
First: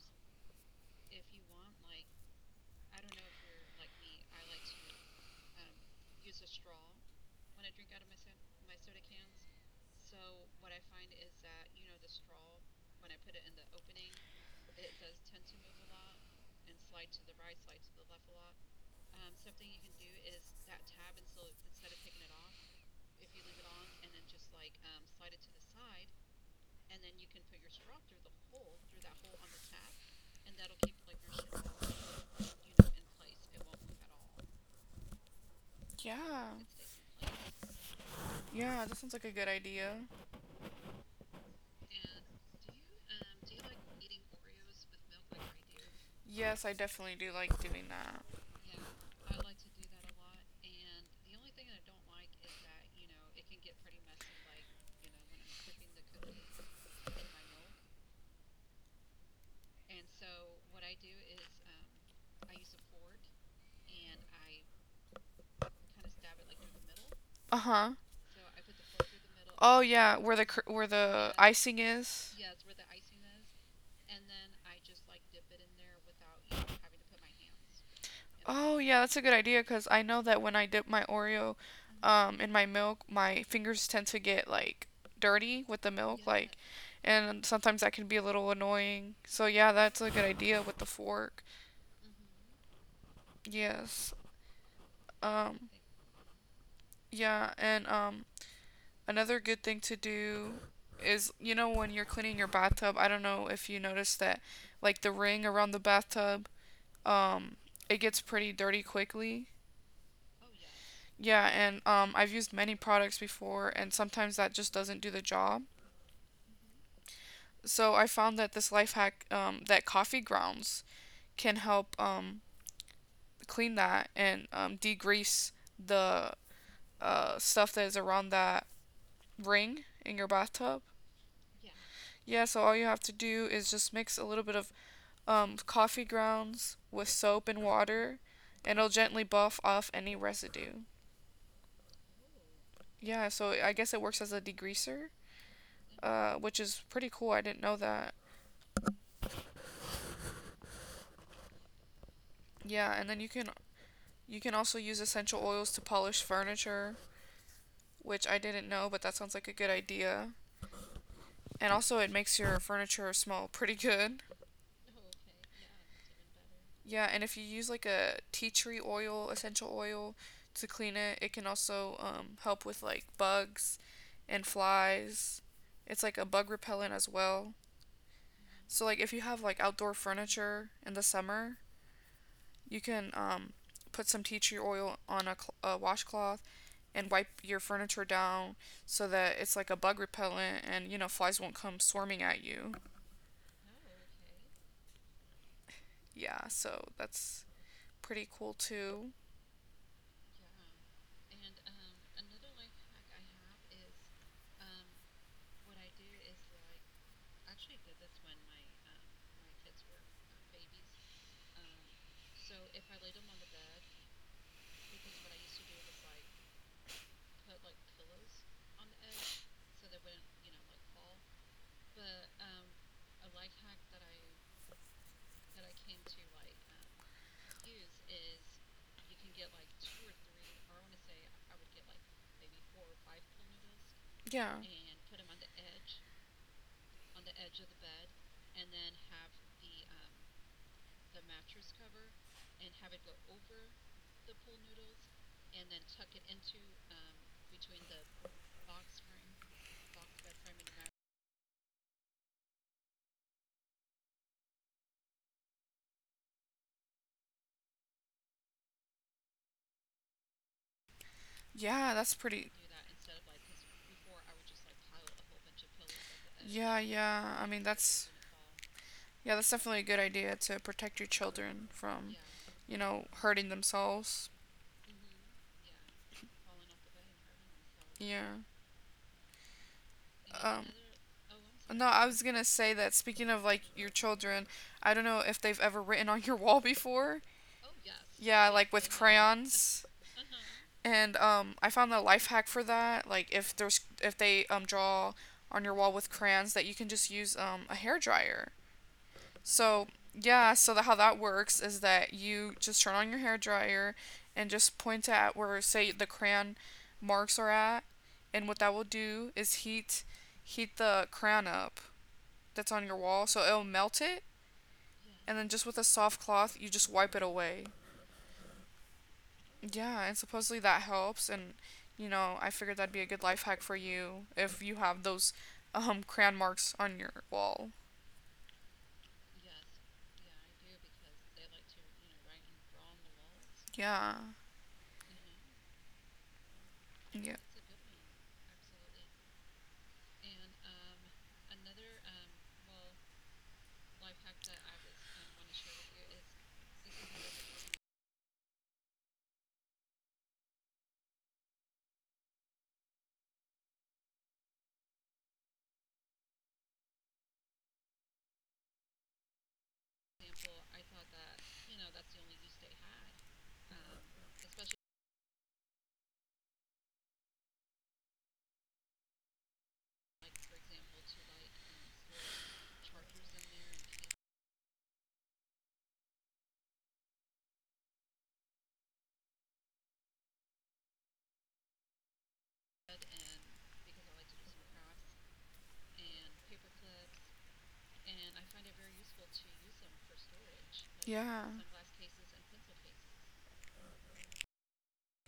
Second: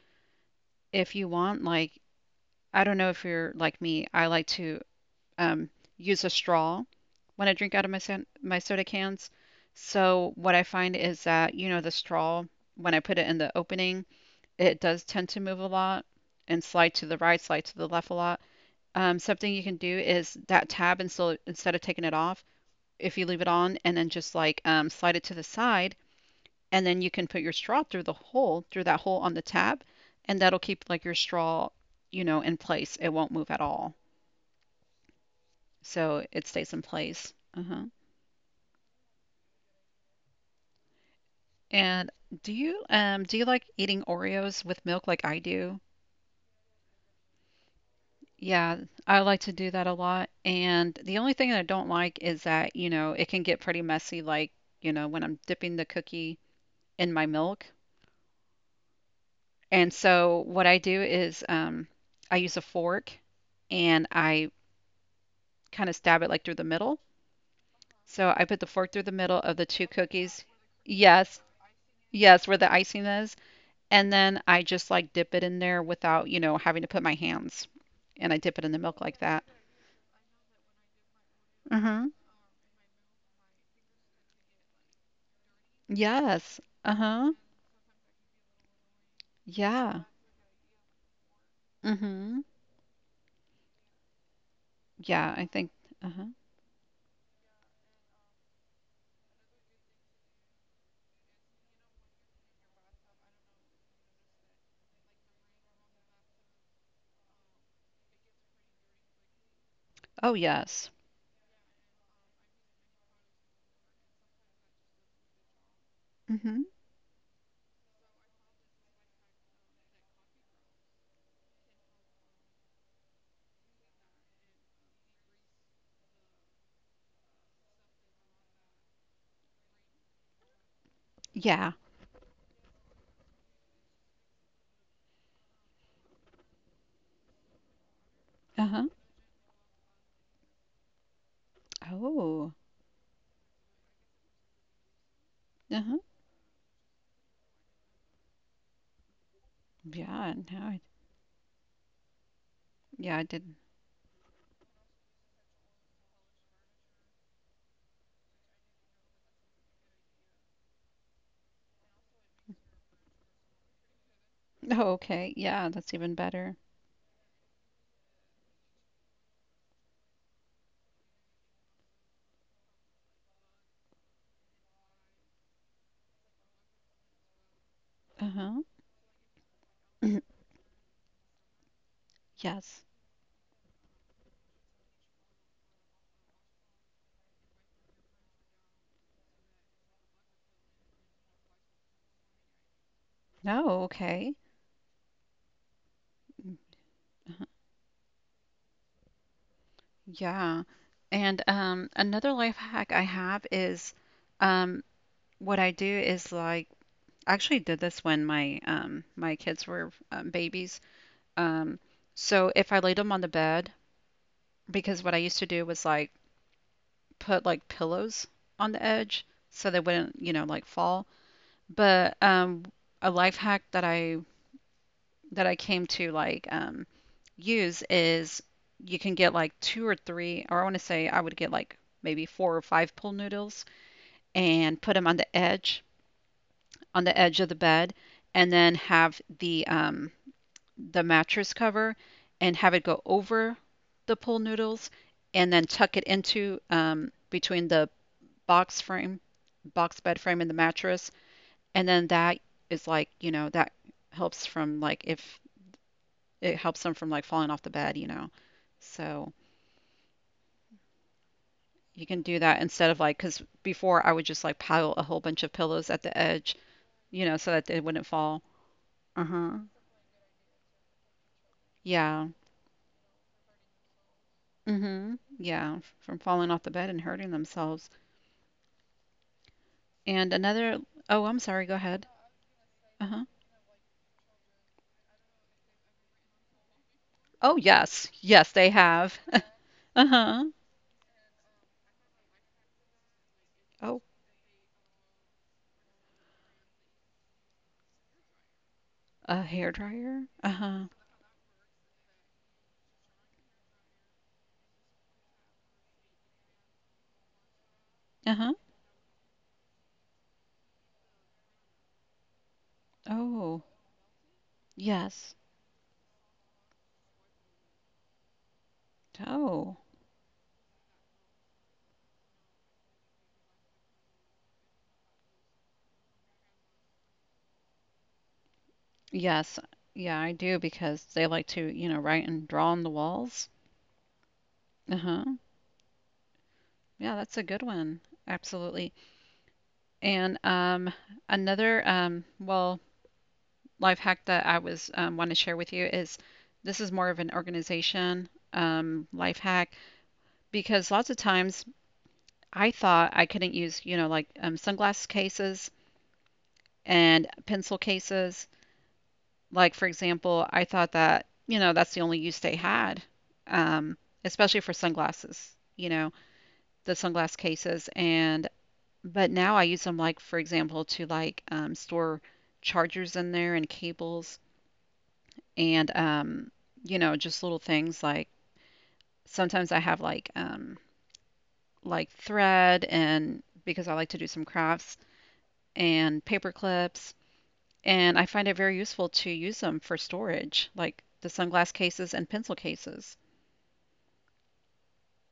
Speaker 2: If you want, like, I don't know if you're like me. I like to um, use a straw when I drink out of my, my soda cans. So what I find is that, you know, the straw, when I put it in the opening, it does tend to move a lot and slide to the right, slide to the left a lot. Um, something you can do is that tab instead instead of taking it off, if you leave it on and then just like um, slide it to the side, and then you can put your straw through the hole through that hole on the tab, and that'll keep like your straw, you know, in place. It won't move at all,
Speaker 1: Yeah.
Speaker 2: so it stays in place. Uh-huh.
Speaker 1: Yeah, that sounds like a good idea.
Speaker 2: And do you um do you like eating Oreos with milk like I do?
Speaker 1: Yes, I definitely do like doing that.
Speaker 2: Yeah, I like to do that a lot. And the only thing that I don't like is that, you know, it can get pretty messy, like, you know, when I'm dipping the cookie in my milk. And so what I do is um, I use a fork and I kind of stab it like through the middle.
Speaker 1: Uh huh.
Speaker 2: So I put the fork through the middle of the
Speaker 1: Oh
Speaker 2: two
Speaker 1: yeah, where
Speaker 2: cookies.
Speaker 1: the cr- where the
Speaker 2: Yes,
Speaker 1: icing is.
Speaker 2: yes, where the icing is. And then I just like dip it in there without, you know, having to put my hands. And I dip it in the
Speaker 1: Oh
Speaker 2: milk
Speaker 1: yeah,
Speaker 2: like
Speaker 1: that's a good
Speaker 2: that.
Speaker 1: idea because I know that when I dip my Oreo
Speaker 2: Mm-hmm.
Speaker 1: um, in my milk, my fingers tend to get like dirty with the milk, like,
Speaker 2: Yes. Uh-huh.
Speaker 1: and sometimes that can be a little annoying. So yeah, that's
Speaker 2: Yeah.
Speaker 1: a good idea with the fork.
Speaker 2: Mm-hmm.
Speaker 1: Yes.
Speaker 2: Yeah, I
Speaker 1: Um,
Speaker 2: think. Uh-huh.
Speaker 1: yeah, and um, another good thing to do is, you know, when you're cleaning your bathtub, I don't know if you noticed that, like the ring around the bathtub, um, it gets pretty dirty quickly.
Speaker 2: Oh, yes.
Speaker 1: Yeah, and um, I've used many products before, and sometimes that just doesn't do the job.
Speaker 2: Mm-hmm.
Speaker 1: So I found that this life hack um, that coffee grounds can help um, clean that and um, degrease the uh, stuff that is around that ring in your bathtub.
Speaker 2: Yeah.
Speaker 1: Yeah, so all you have to do is just mix a little bit of um, coffee grounds with soap and water, and
Speaker 2: Uh-huh.
Speaker 1: it'll gently buff off any residue.
Speaker 2: Oh.
Speaker 1: Yeah, so I guess it works as a degreaser,
Speaker 2: Uh-huh.
Speaker 1: uh, which is pretty cool. I didn't know that.
Speaker 2: Yeah. Now I,
Speaker 1: Yeah, and
Speaker 2: yeah,
Speaker 1: then
Speaker 2: I
Speaker 1: you can
Speaker 2: did.
Speaker 1: you can also use essential oils to polish furniture, which I didn't know, but that sounds like a good idea. And also it makes your furniture smell pretty good.
Speaker 2: Oh, okay. Yeah, that's even better.
Speaker 1: Yeah, and if you use like a tea tree oil, essential oil to clean it, it can also um, help with like bugs and flies. It's like a bug repellent as well.
Speaker 2: Uh-huh.
Speaker 1: So like if you have like outdoor furniture in the summer, you
Speaker 2: Yes.
Speaker 1: can um, put some tea tree oil on a, cl- a washcloth and wipe your furniture down so that it's like a bug repellent and you know flies won't come swarming at you.
Speaker 2: No, okay.
Speaker 1: Yeah,
Speaker 2: Mm,
Speaker 1: so
Speaker 2: uh-huh.
Speaker 1: that's pretty cool too.
Speaker 2: Yeah. And um another life hack I have is um what I do is like I actually did this when my um my kids were um, babies. Um, so if I laid them on the bed, because what I used to do was like put like pillows on the edge so they wouldn't, you know, like fall. But um a life hack that I that I came to like um use is you can get like two or three, or I want to say I would get like maybe four or five pool noodles
Speaker 1: Yeah.
Speaker 2: and put them on the edge, on the edge of the bed, and then have the um, the mattress cover and have it go over the pool noodles and then tuck it into um, between the box frame, box bed frame and the mattress. And then that is like, you know, that helps from like if it helps them from like falling off the bed, you know. So
Speaker 1: Yeah,
Speaker 2: you
Speaker 1: that's
Speaker 2: can do
Speaker 1: pretty
Speaker 2: that instead of like, because before I would just like pile a whole bunch of pillows at the edge,
Speaker 1: Yeah,
Speaker 2: you know,
Speaker 1: yeah. I
Speaker 2: so
Speaker 1: mean,
Speaker 2: that they wouldn't
Speaker 1: that's
Speaker 2: fall. Uh
Speaker 1: yeah, that's
Speaker 2: huh.
Speaker 1: definitely a good idea to protect your children from,
Speaker 2: Yeah.
Speaker 1: you know, hurting themselves.
Speaker 2: Mm hmm. Yeah. From falling off the bed and hurting themselves.
Speaker 1: Yeah.
Speaker 2: And
Speaker 1: Um
Speaker 2: another, oh, I'm sorry. Go
Speaker 1: no,
Speaker 2: ahead.
Speaker 1: I was going to say that
Speaker 2: Uh huh.
Speaker 1: speaking of like your children, I don't know if they've ever written on your wall before.
Speaker 2: Oh, yes.
Speaker 1: Yeah,
Speaker 2: Yes, they
Speaker 1: like with
Speaker 2: have.
Speaker 1: crayons.
Speaker 2: Uh huh.
Speaker 1: And um, I found a life hack for that. Like if there's
Speaker 2: Oh,
Speaker 1: if they um draw on your wall with crayons, that you can just use um a hair dryer.
Speaker 2: a hair
Speaker 1: So
Speaker 2: dryer. Uh
Speaker 1: yeah, so
Speaker 2: huh.
Speaker 1: the, how that works is that you just turn on your hair dryer, and just point at where say the crayon marks are at,
Speaker 2: Uh
Speaker 1: and
Speaker 2: huh.
Speaker 1: what that will do is heat heat the crayon up that's on your wall, so
Speaker 2: Oh,
Speaker 1: it'll melt it,
Speaker 2: yes.
Speaker 1: and then just with a soft cloth you just wipe it away.
Speaker 2: Oh,
Speaker 1: Yeah, and supposedly that helps. And, you know, I figured that'd be a good life hack for you if you have those um, crayon marks on your wall.
Speaker 2: yes. Yeah, I do because they like to, you know, write and draw on the walls.
Speaker 1: Yeah.
Speaker 2: Uh huh. Yeah, that's
Speaker 1: Yeah.
Speaker 2: a good one. Absolutely. And um, another, um, well, life hack that I was um, want to share with you is this is more of an organization um, life hack because lots of times I thought I couldn't use, you know, like um, sunglass cases and pencil cases. Like, for example, I thought that, you know, that's the only use they had, um, especially for sunglasses, you know, the sunglass cases. And but now I use them like, for example, to like um, store chargers in there and cables and um, you know, just little things like sometimes I have like um, like thread and because I like to do some crafts and paper clips, and I find it very useful to use them for storage, like the
Speaker 1: Yeah.
Speaker 2: sunglass cases and pencil cases.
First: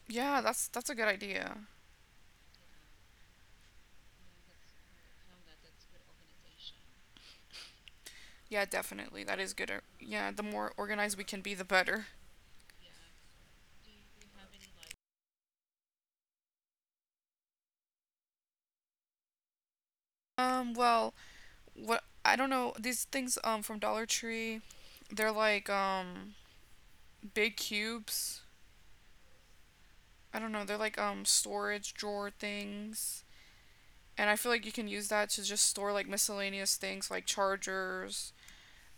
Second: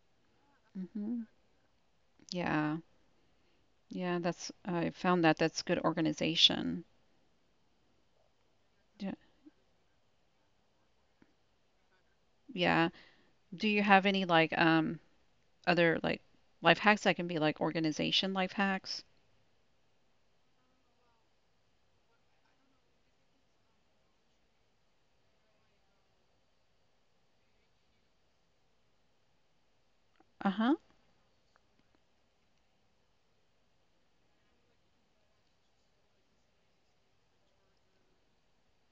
Speaker 1: Yeah, that's that's a good
Speaker 2: Hmm.
Speaker 1: idea.
Speaker 2: Yeah. Yeah, that's I found that that's good organization.
Speaker 1: Yeah, definitely.
Speaker 2: Yeah.
Speaker 1: That is good. or- Yeah, the more organized we can be, the better.
Speaker 2: Yeah. Do you have any like um other like life hacks that can be like organization life hacks?
Speaker 1: Um, well, what I don't know, these things um from Dollar Tree, they're like um big cubes. I don't know,
Speaker 2: Uh
Speaker 1: they're
Speaker 2: huh.
Speaker 1: like um storage drawer things. And I feel like you can use that to just store like miscellaneous things like chargers,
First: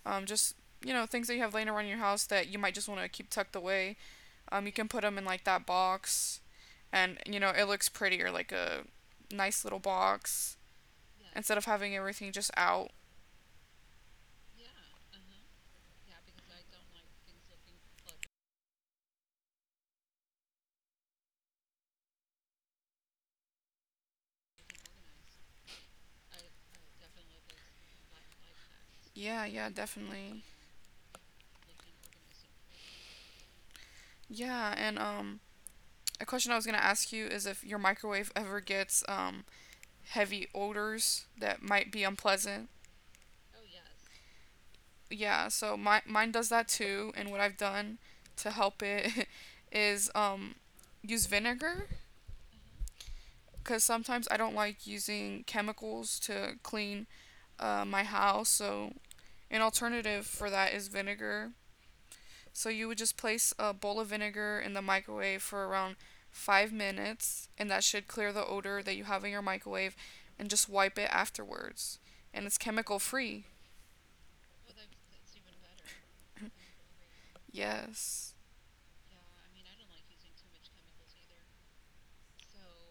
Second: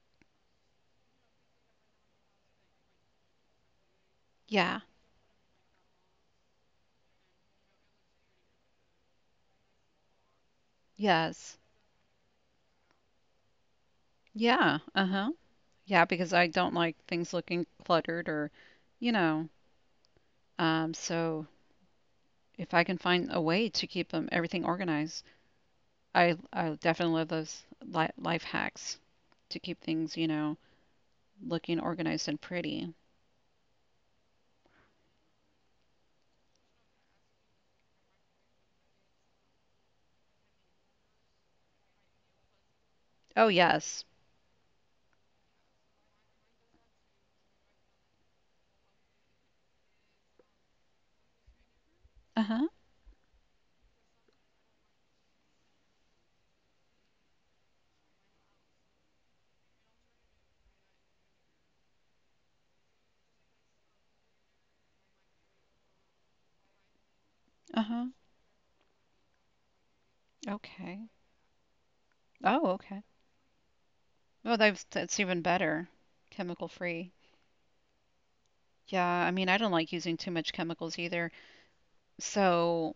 Speaker 1: um just you know, things that you have laying around your house that you might just want to keep tucked away. Um you
Speaker 2: Yeah.
Speaker 1: can put them in like that box and you know, it looks prettier like a nice little box
Speaker 2: Yes.
Speaker 1: instead of having everything just out.
Speaker 2: Yeah. Uh huh. Yeah, because I don't like things looking cluttered or, you know, um, so if I can find a way to keep them everything organized, I I definitely love those li life hacks
Speaker 1: Yeah,
Speaker 2: to
Speaker 1: yeah,
Speaker 2: keep things, you
Speaker 1: definitely.
Speaker 2: know, looking organized and pretty.
Speaker 1: Yeah, and um a question I was gonna ask you is if your microwave ever gets um heavy odors that might be unpleasant.
Speaker 2: Oh, yes.
Speaker 1: Yeah, so my, mine does that too. And what I've done to help it is um, use vinegar
Speaker 2: Uh-huh.
Speaker 1: because sometimes I don't like using chemicals to clean uh, my house. So an alternative for that is vinegar. So you would just place a bowl of vinegar in the microwave for around five minutes, and that
Speaker 2: Uh-huh.
Speaker 1: should clear the odor that you have in your microwave, and just wipe
Speaker 2: Okay.
Speaker 1: it afterwards. And it's
Speaker 2: Oh, okay.
Speaker 1: chemical free.
Speaker 2: Oh, that's that's even better. Chemical free.
Speaker 1: Yes.
Speaker 2: Yeah, I mean, I don't like using too much chemicals either. So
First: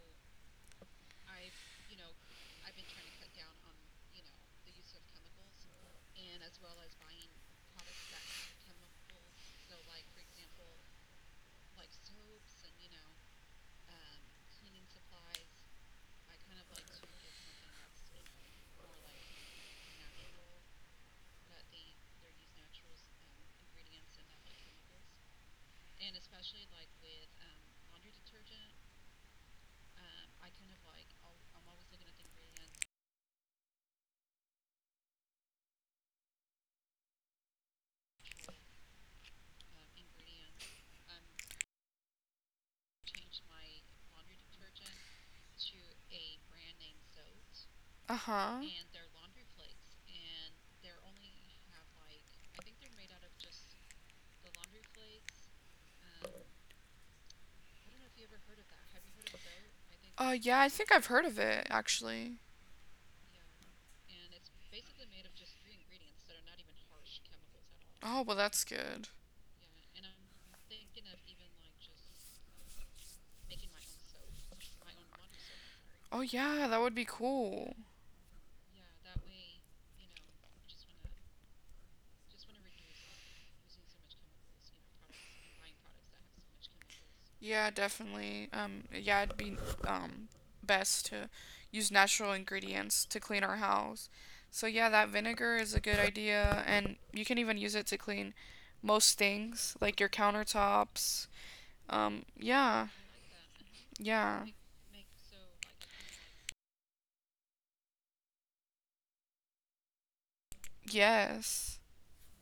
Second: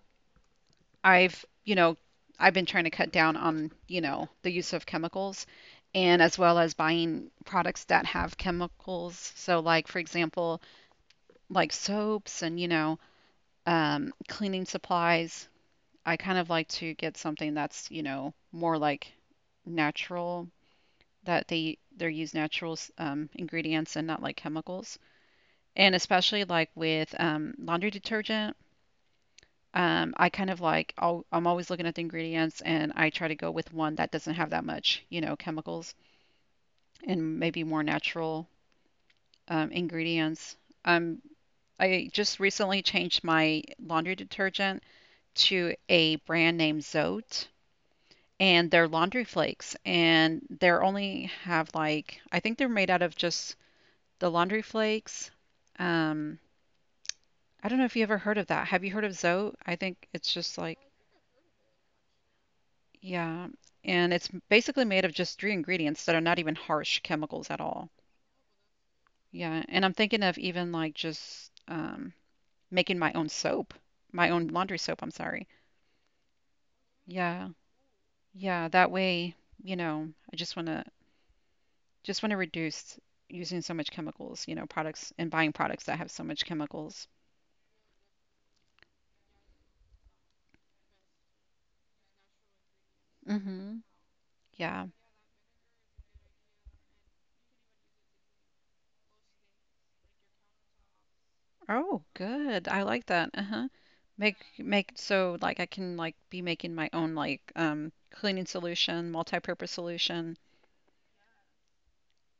Speaker 2: I've, you know, I've been trying to cut down on, you know, the use of chemicals and as well as buying products that have chemicals. So like for example, like soaps and, you know, um, cleaning supplies. I kind of like to get something that's, you know, more like natural, that they they use natural um, ingredients and not like chemicals. And especially like with um, laundry detergent. Um, I kind of like I'll, I'm always looking at the ingredients and I try to go with one that doesn't have that much, you know, chemicals, and maybe more natural um, ingredients. Um, I just recently changed my laundry detergent to a brand named Zote,
Speaker 1: Uh huh.
Speaker 2: and they're laundry flakes and they're only
Speaker 1: they
Speaker 2: have like I think they're made out of just the laundry flakes. Um, I don't know if you ever heard of that. Have you heard of Zote? I think it's
Speaker 1: Uh,
Speaker 2: just
Speaker 1: yeah, I
Speaker 2: like
Speaker 1: think I've heard of it, actually.
Speaker 2: yeah, and it's m- basically made of just three ingredients that are not even harsh chemicals at all.
Speaker 1: Oh, well, that's good.
Speaker 2: Yeah, and I'm thinking of even like just um, making my own soap, my own laundry soap, I'm sorry.
Speaker 1: Oh, yeah, that would be
Speaker 2: Yeah.
Speaker 1: cool.
Speaker 2: Yeah, that way, you know, I just want to just want to reduce using so much chemicals, you know, products and buying products that have so much chemicals.
Speaker 1: Yeah, definitely. Um, yeah, it'd be, um, best to use natural ingredients to clean our
Speaker 2: Mhm.
Speaker 1: house. So, yeah,
Speaker 2: Yeah.
Speaker 1: that vinegar is a good idea, and you can even use it to clean most things, like your countertops.
Speaker 2: Oh,
Speaker 1: Um,
Speaker 2: good. I
Speaker 1: yeah,
Speaker 2: like that. Uh-huh. Make
Speaker 1: yeah. like
Speaker 2: make so like I can like be making my own like um cleaning solution, multi-purpose solution.
Speaker 1: Yes.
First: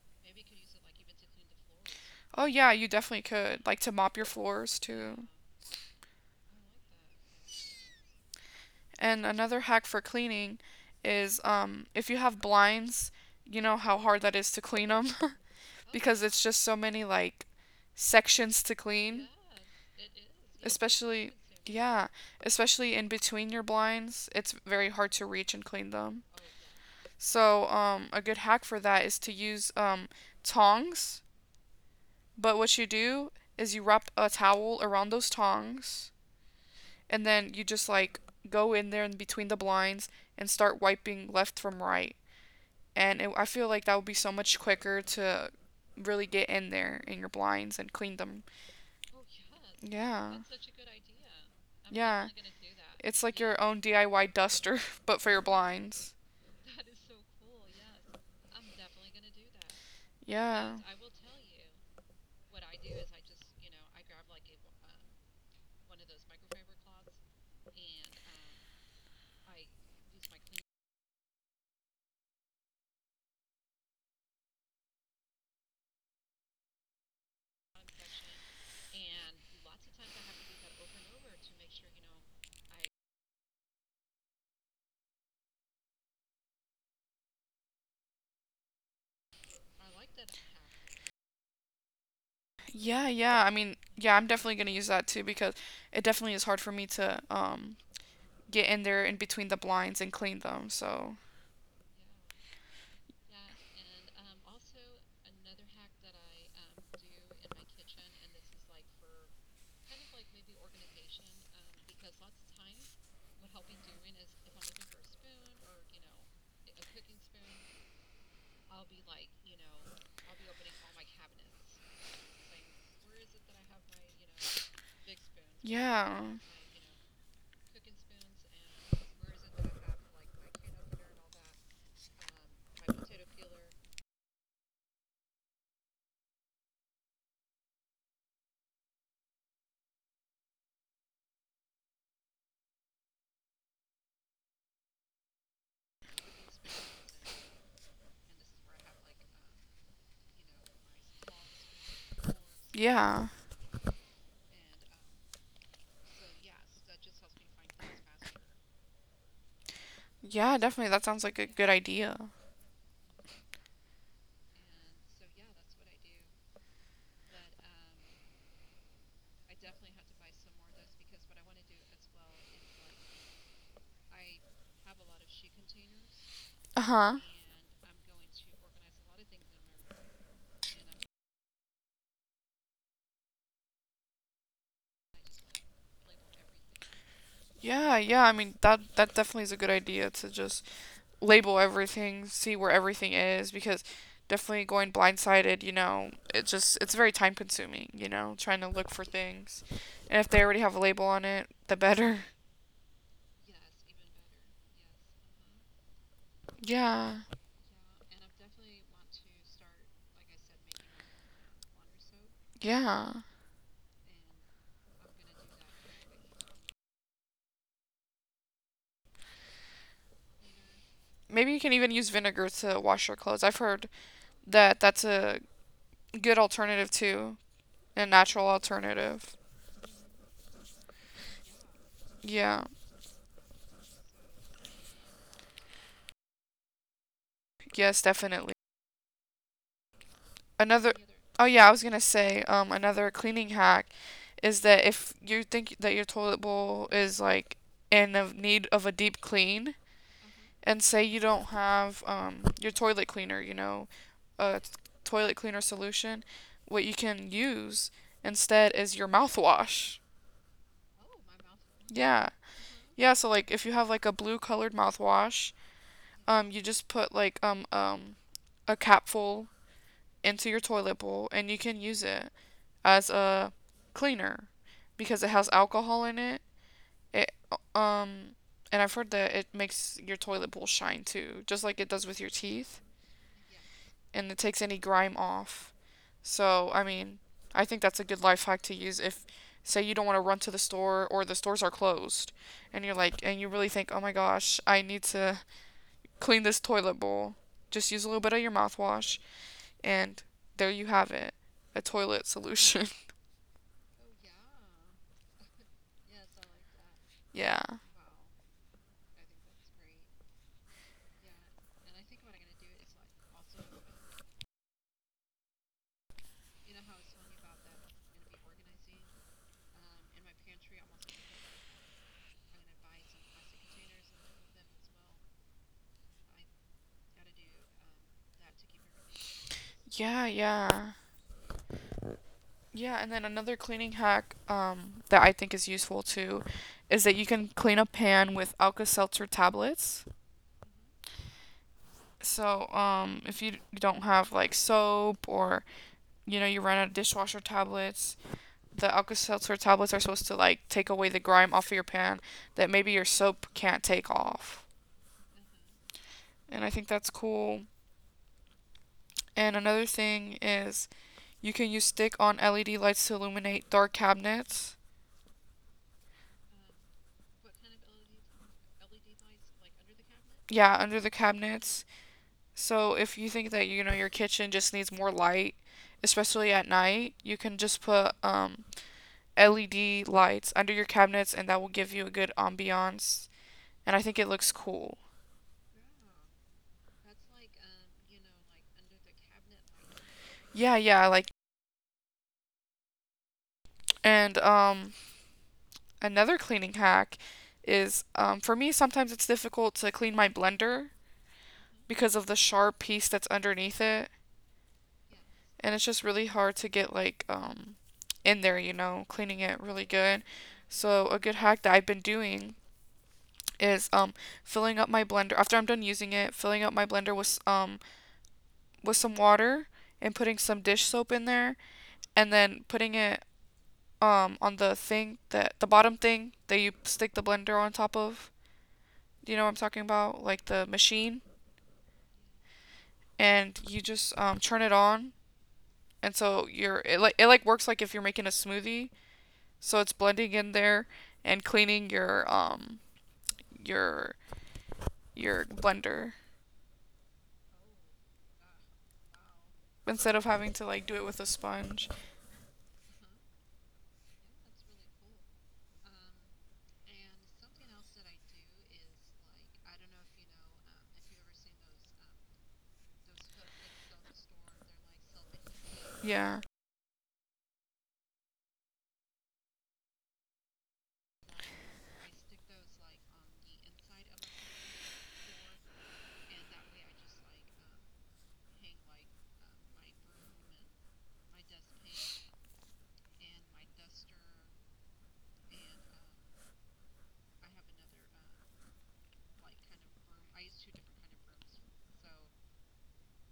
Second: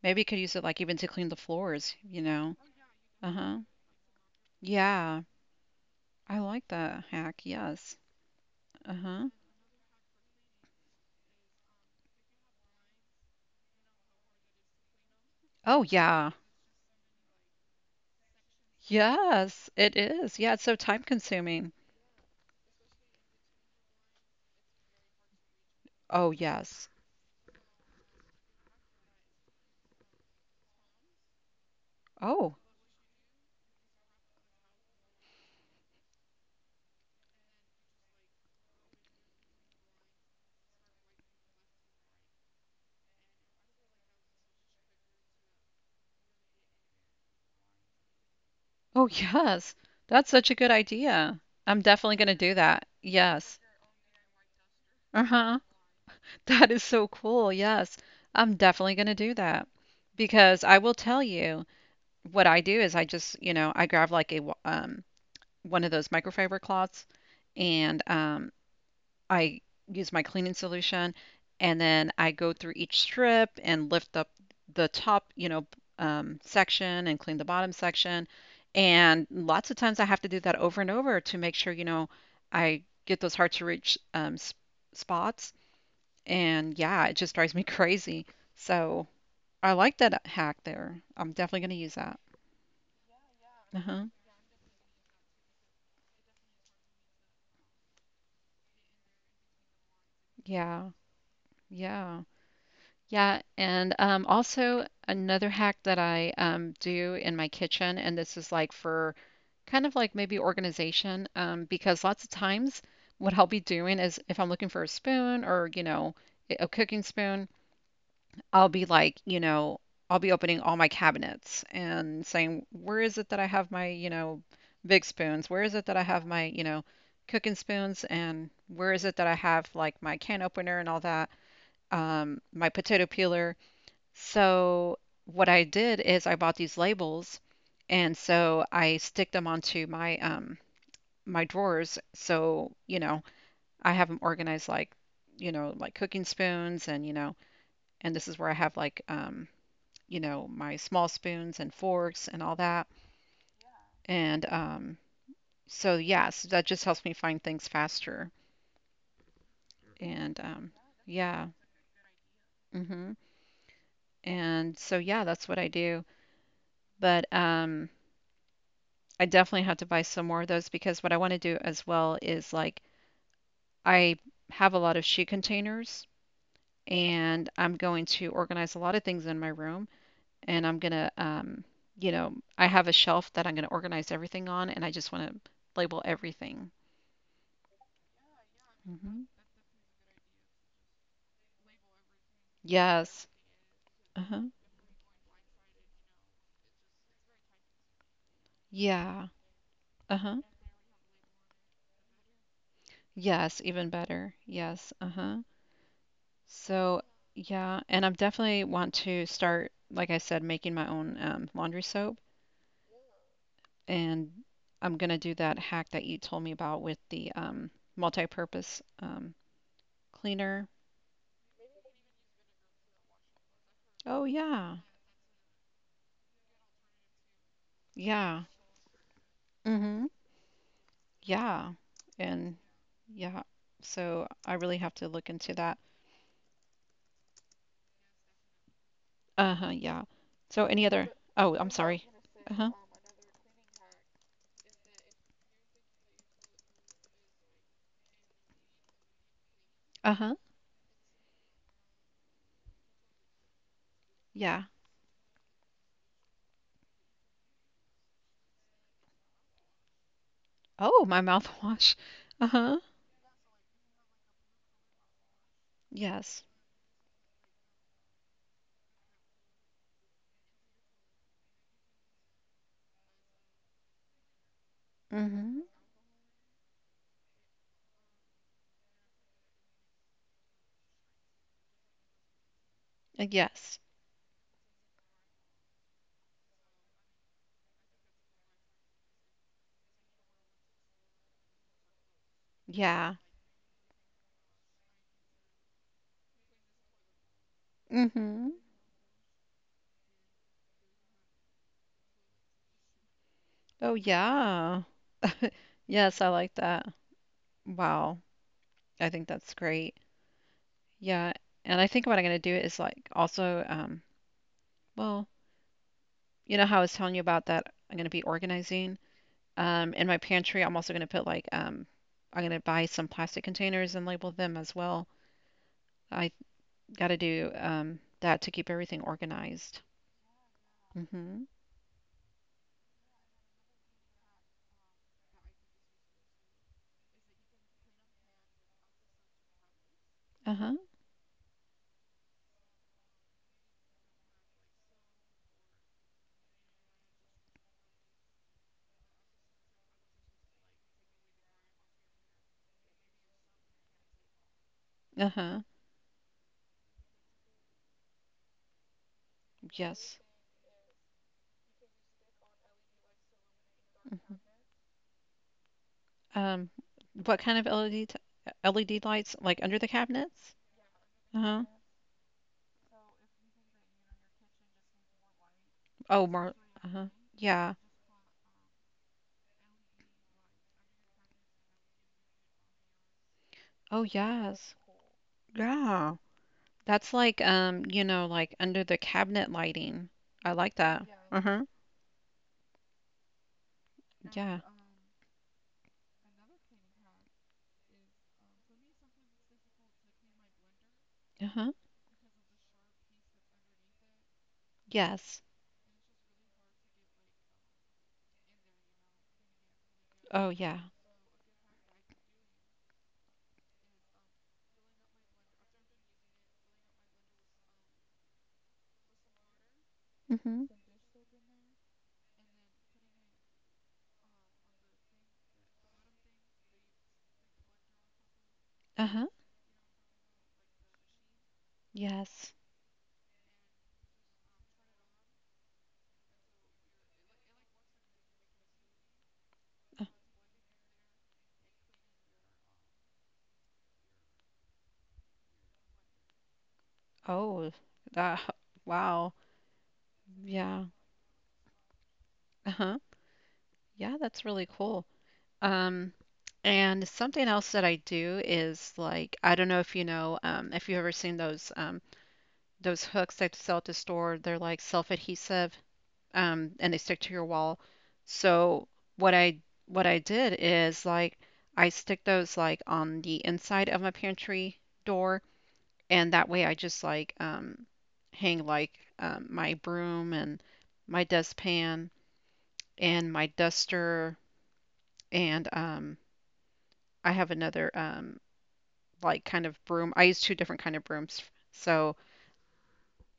Speaker 2: Maybe you could use it like even to clean the floors, you
Speaker 1: Oh
Speaker 2: know.
Speaker 1: yeah, you definitely
Speaker 2: Uh-huh.
Speaker 1: could. Like to mop your floors
Speaker 2: Yeah.
Speaker 1: too.
Speaker 2: I like that hack. Yes.
Speaker 1: And
Speaker 2: Uh-huh.
Speaker 1: another hack for cleaning is um if you have blinds, you know how hard that is to clean them
Speaker 2: Oh,
Speaker 1: because
Speaker 2: yeah.
Speaker 1: it's just so many like sections to clean,
Speaker 2: Yes, it is. Yeah, it's so time
Speaker 1: especially
Speaker 2: consuming.
Speaker 1: yeah, especially in between your blinds. It's very hard to reach and clean them.
Speaker 2: Oh, yes.
Speaker 1: So um a good hack for that is to use um tongs,
Speaker 2: Oh.
Speaker 1: but what you do is you wrap a towel around those tongs and then you just like go in there and between the blinds and start wiping left from right. And it, I feel like that would be so much quicker to really get in there in your blinds and clean them.
Speaker 2: Oh, yes. That's
Speaker 1: Yeah.
Speaker 2: such a good idea. I'm definitely going
Speaker 1: Yeah.
Speaker 2: to do that.
Speaker 1: It's like
Speaker 2: Yes.
Speaker 1: your own D I Y duster, but for your
Speaker 2: Uh-huh.
Speaker 1: blinds.
Speaker 2: That is so cool. Yes. I'm definitely going to do that because
Speaker 1: Yeah.
Speaker 2: I will tell you what I do is I just, you know, I grab like a wa- um one of those microfiber cloths and um I use my cleaning solution, and then I go through each strip and lift up the top, you know, um, section and clean the bottom section. And lots of times I have to do that over and over to make sure, you know, I get those hard to reach um, s- spots and yeah, it just drives me crazy. So I like that hack there. I'm definitely going to use that.
Speaker 1: you. Yeah, yeah. I mean,
Speaker 2: Uh-huh.
Speaker 1: yeah, I'm definitely gonna use that too because it definitely is hard for me to um get in there in between the blinds and clean them.
Speaker 2: Yeah.
Speaker 1: So
Speaker 2: Yeah. Yeah. And um, also another hack that I um, do in my kitchen, and this is like for kind of like maybe organization, um, because lots of times what I'll be doing is if I'm looking for a spoon or, you know, a a cooking spoon, I'll be like, you know, I'll be opening all my cabinets and saying, where is it that I have my, you know, big spoons? Where is it that I
Speaker 1: yeah,
Speaker 2: have my, you know, cooking spoons? And where is it that I have like my can opener and all that? Um, my potato peeler. So what I did is I bought these labels and so I stick them onto my um my drawers. So, you know, I have them organized like, you know, like cooking spoons and, you know, and this is where I have like um you know, my small spoons and forks and all that.
Speaker 1: yeah.
Speaker 2: And um, so, yeah, so that just helps me find things faster. And
Speaker 1: Yeah,
Speaker 2: um,
Speaker 1: definitely. That sounds like
Speaker 2: yeah,
Speaker 1: a good idea.
Speaker 2: hmm and so, yeah, that's what I do. But um, I definitely have to buy some more of those because what I want to do as well is like I have a lot of shoe containers
Speaker 1: Uh huh.
Speaker 2: and I'm going to organize a lot of things in my room and I'm going to, um, you know, I have a shelf that I'm going to organize everything on and I just want to label everything.
Speaker 1: Yeah, yeah. I mean that
Speaker 2: Mm-hmm.
Speaker 1: that definitely is a good idea to just label everything, see where everything
Speaker 2: Yes.
Speaker 1: is, because
Speaker 2: Uh-huh.
Speaker 1: definitely going blindsided, you know, it just it's very time consuming, you know, trying to look for
Speaker 2: Yeah.
Speaker 1: things. And if
Speaker 2: Uh-huh.
Speaker 1: they already have a label on it, the better.
Speaker 2: Yes, even better. Yes. Uh-huh. So,
Speaker 1: Yeah,
Speaker 2: yeah, and I'm definitely want to start, like I said, making my own um, laundry soap,
Speaker 1: yeah.
Speaker 2: and I'm gonna do that hack that you told me about with the um, multi-purpose um, cleaner.
Speaker 1: Maybe you can even use vinegar to wash your clothes. I've heard
Speaker 2: Oh yeah,
Speaker 1: that that's a good alternative too, a
Speaker 2: yeah.
Speaker 1: natural alternative.
Speaker 2: Mm-hmm. Yeah, and
Speaker 1: Yeah.
Speaker 2: yeah. So I really have to look into that.
Speaker 1: Yes, definitely.
Speaker 2: Uh-huh. Yeah. So any
Speaker 1: Another.
Speaker 2: other?
Speaker 1: Oh
Speaker 2: Oh, I'm
Speaker 1: yeah, I was gonna
Speaker 2: sorry.
Speaker 1: say,
Speaker 2: Uh-huh.
Speaker 1: um, another cleaning hack is that if you think that your toilet bowl is like in of need of a deep clean,
Speaker 2: Uh-huh.
Speaker 1: and say you don't have um your toilet cleaner, you know, a
Speaker 2: Yeah.
Speaker 1: t- toilet cleaner solution, what you can use instead is your mouthwash.
Speaker 2: Oh, my mouthwash.
Speaker 1: Yeah,
Speaker 2: Uh-huh.
Speaker 1: yeah. So like if you have like a blue colored mouthwash,
Speaker 2: Yes.
Speaker 1: um, you just put like um um a capful into your toilet bowl and you can use it as a cleaner because it has
Speaker 2: Mm-hmm.
Speaker 1: alcohol in it. It um and I've heard that it makes your toilet bowl shine too, just like it does with your teeth,
Speaker 2: Uh, Yes.
Speaker 1: and it takes any grime off. So, I mean, I think that's a good life hack to use if say you don't want to run to the store or the stores are closed and you're
Speaker 2: Yeah.
Speaker 1: like and you really think, "Oh my gosh, I need to clean this toilet bowl." Just use a little bit of
Speaker 2: Mm-hmm.
Speaker 1: your mouthwash and there you have it. A toilet solution.
Speaker 2: Oh, yeah. Yes, I like that.
Speaker 1: yeah.
Speaker 2: Wow. I think that's great. Yeah. And I think what I'm going to do is like also, um, well, you know how I was telling you about that I'm going to be organizing. Um, in my pantry, I'm also going to put like, um, I'm going to buy some plastic containers and label them as well. I got to do um, that to keep everything organized.
Speaker 1: Yeah, yeah.
Speaker 2: Mm-hmm.
Speaker 1: Yeah, and then another cleaning hack um, that I think is useful too is that you can clean a pan with Alka Seltzer tablets.
Speaker 2: Uh-huh.
Speaker 1: So um, if you don't have like soap or you know you run out of dishwasher tablets, the Alka Seltzer tablets are supposed to like take away the grime off of your pan that maybe your soap can't take off.
Speaker 2: Uh-huh.
Speaker 1: And I think that's cool. And another
Speaker 2: Yes.
Speaker 1: thing is you can use stick on L E D lights to illuminate dark
Speaker 2: Mhm.
Speaker 1: cabinets.
Speaker 2: Um, what kind of L E D L E D lights? Like under the cabinets?
Speaker 1: Yeah, under the
Speaker 2: Uh-huh.
Speaker 1: cabinets. So if you think that you know your kitchen just needs more light,
Speaker 2: Oh, more.
Speaker 1: especially at
Speaker 2: Uh-huh.
Speaker 1: night, you can
Speaker 2: Yeah.
Speaker 1: just put um, L E D lights under your cabinets, and that will give you a good ambiance. And
Speaker 2: Oh,
Speaker 1: I think it looks
Speaker 2: yes.
Speaker 1: cool.
Speaker 2: Yeah. That's like um, you know, like under the cabinet lighting. I like
Speaker 1: Yeah,
Speaker 2: that.
Speaker 1: yeah, like
Speaker 2: Uh-huh.
Speaker 1: and
Speaker 2: Yeah.
Speaker 1: um, another cleaning hack is um, for me sometimes it's difficult to clean my blender
Speaker 2: Uh-huh.
Speaker 1: because of the sharp piece that's underneath it,
Speaker 2: Yes.
Speaker 1: and it's just really hard to get like um, in there, you know, cleaning it really good.
Speaker 2: Oh, yeah.
Speaker 1: So a good hack that I've been doing is um filling up my blender after I'm done using it, filling up my blender with um with some water and putting some
Speaker 2: Mm-hmm.
Speaker 1: dish soap in there and then putting it um on the thing that the bottom thing that you stick the blender on top of.
Speaker 2: Uh-huh.
Speaker 1: Do you know what I'm talking about? Like the machine
Speaker 2: Yes.
Speaker 1: and you just um turn it on and so you're it like it like works like if you're making a smoothie. So
Speaker 2: Uh,
Speaker 1: it's blending in there and cleaning your um your your blender
Speaker 2: Oh, that. Wow.
Speaker 1: instead of having to
Speaker 2: Yeah.
Speaker 1: like do it with a sponge.
Speaker 2: Uh-huh. Yeah, that's really cool. Um, and something else that I do is like I don't know if you know um, if you've ever seen those um, those hooks that sell at the store. They're like self-adhesive
Speaker 1: Yeah.
Speaker 2: um, and they stick to your wall. So what I what I did is like I stick those like on the inside of my pantry door, and that way I just like um, hang like um, my broom and my dustpan and my duster and um, I have another um, like kind of broom. I use two different kind of brooms. So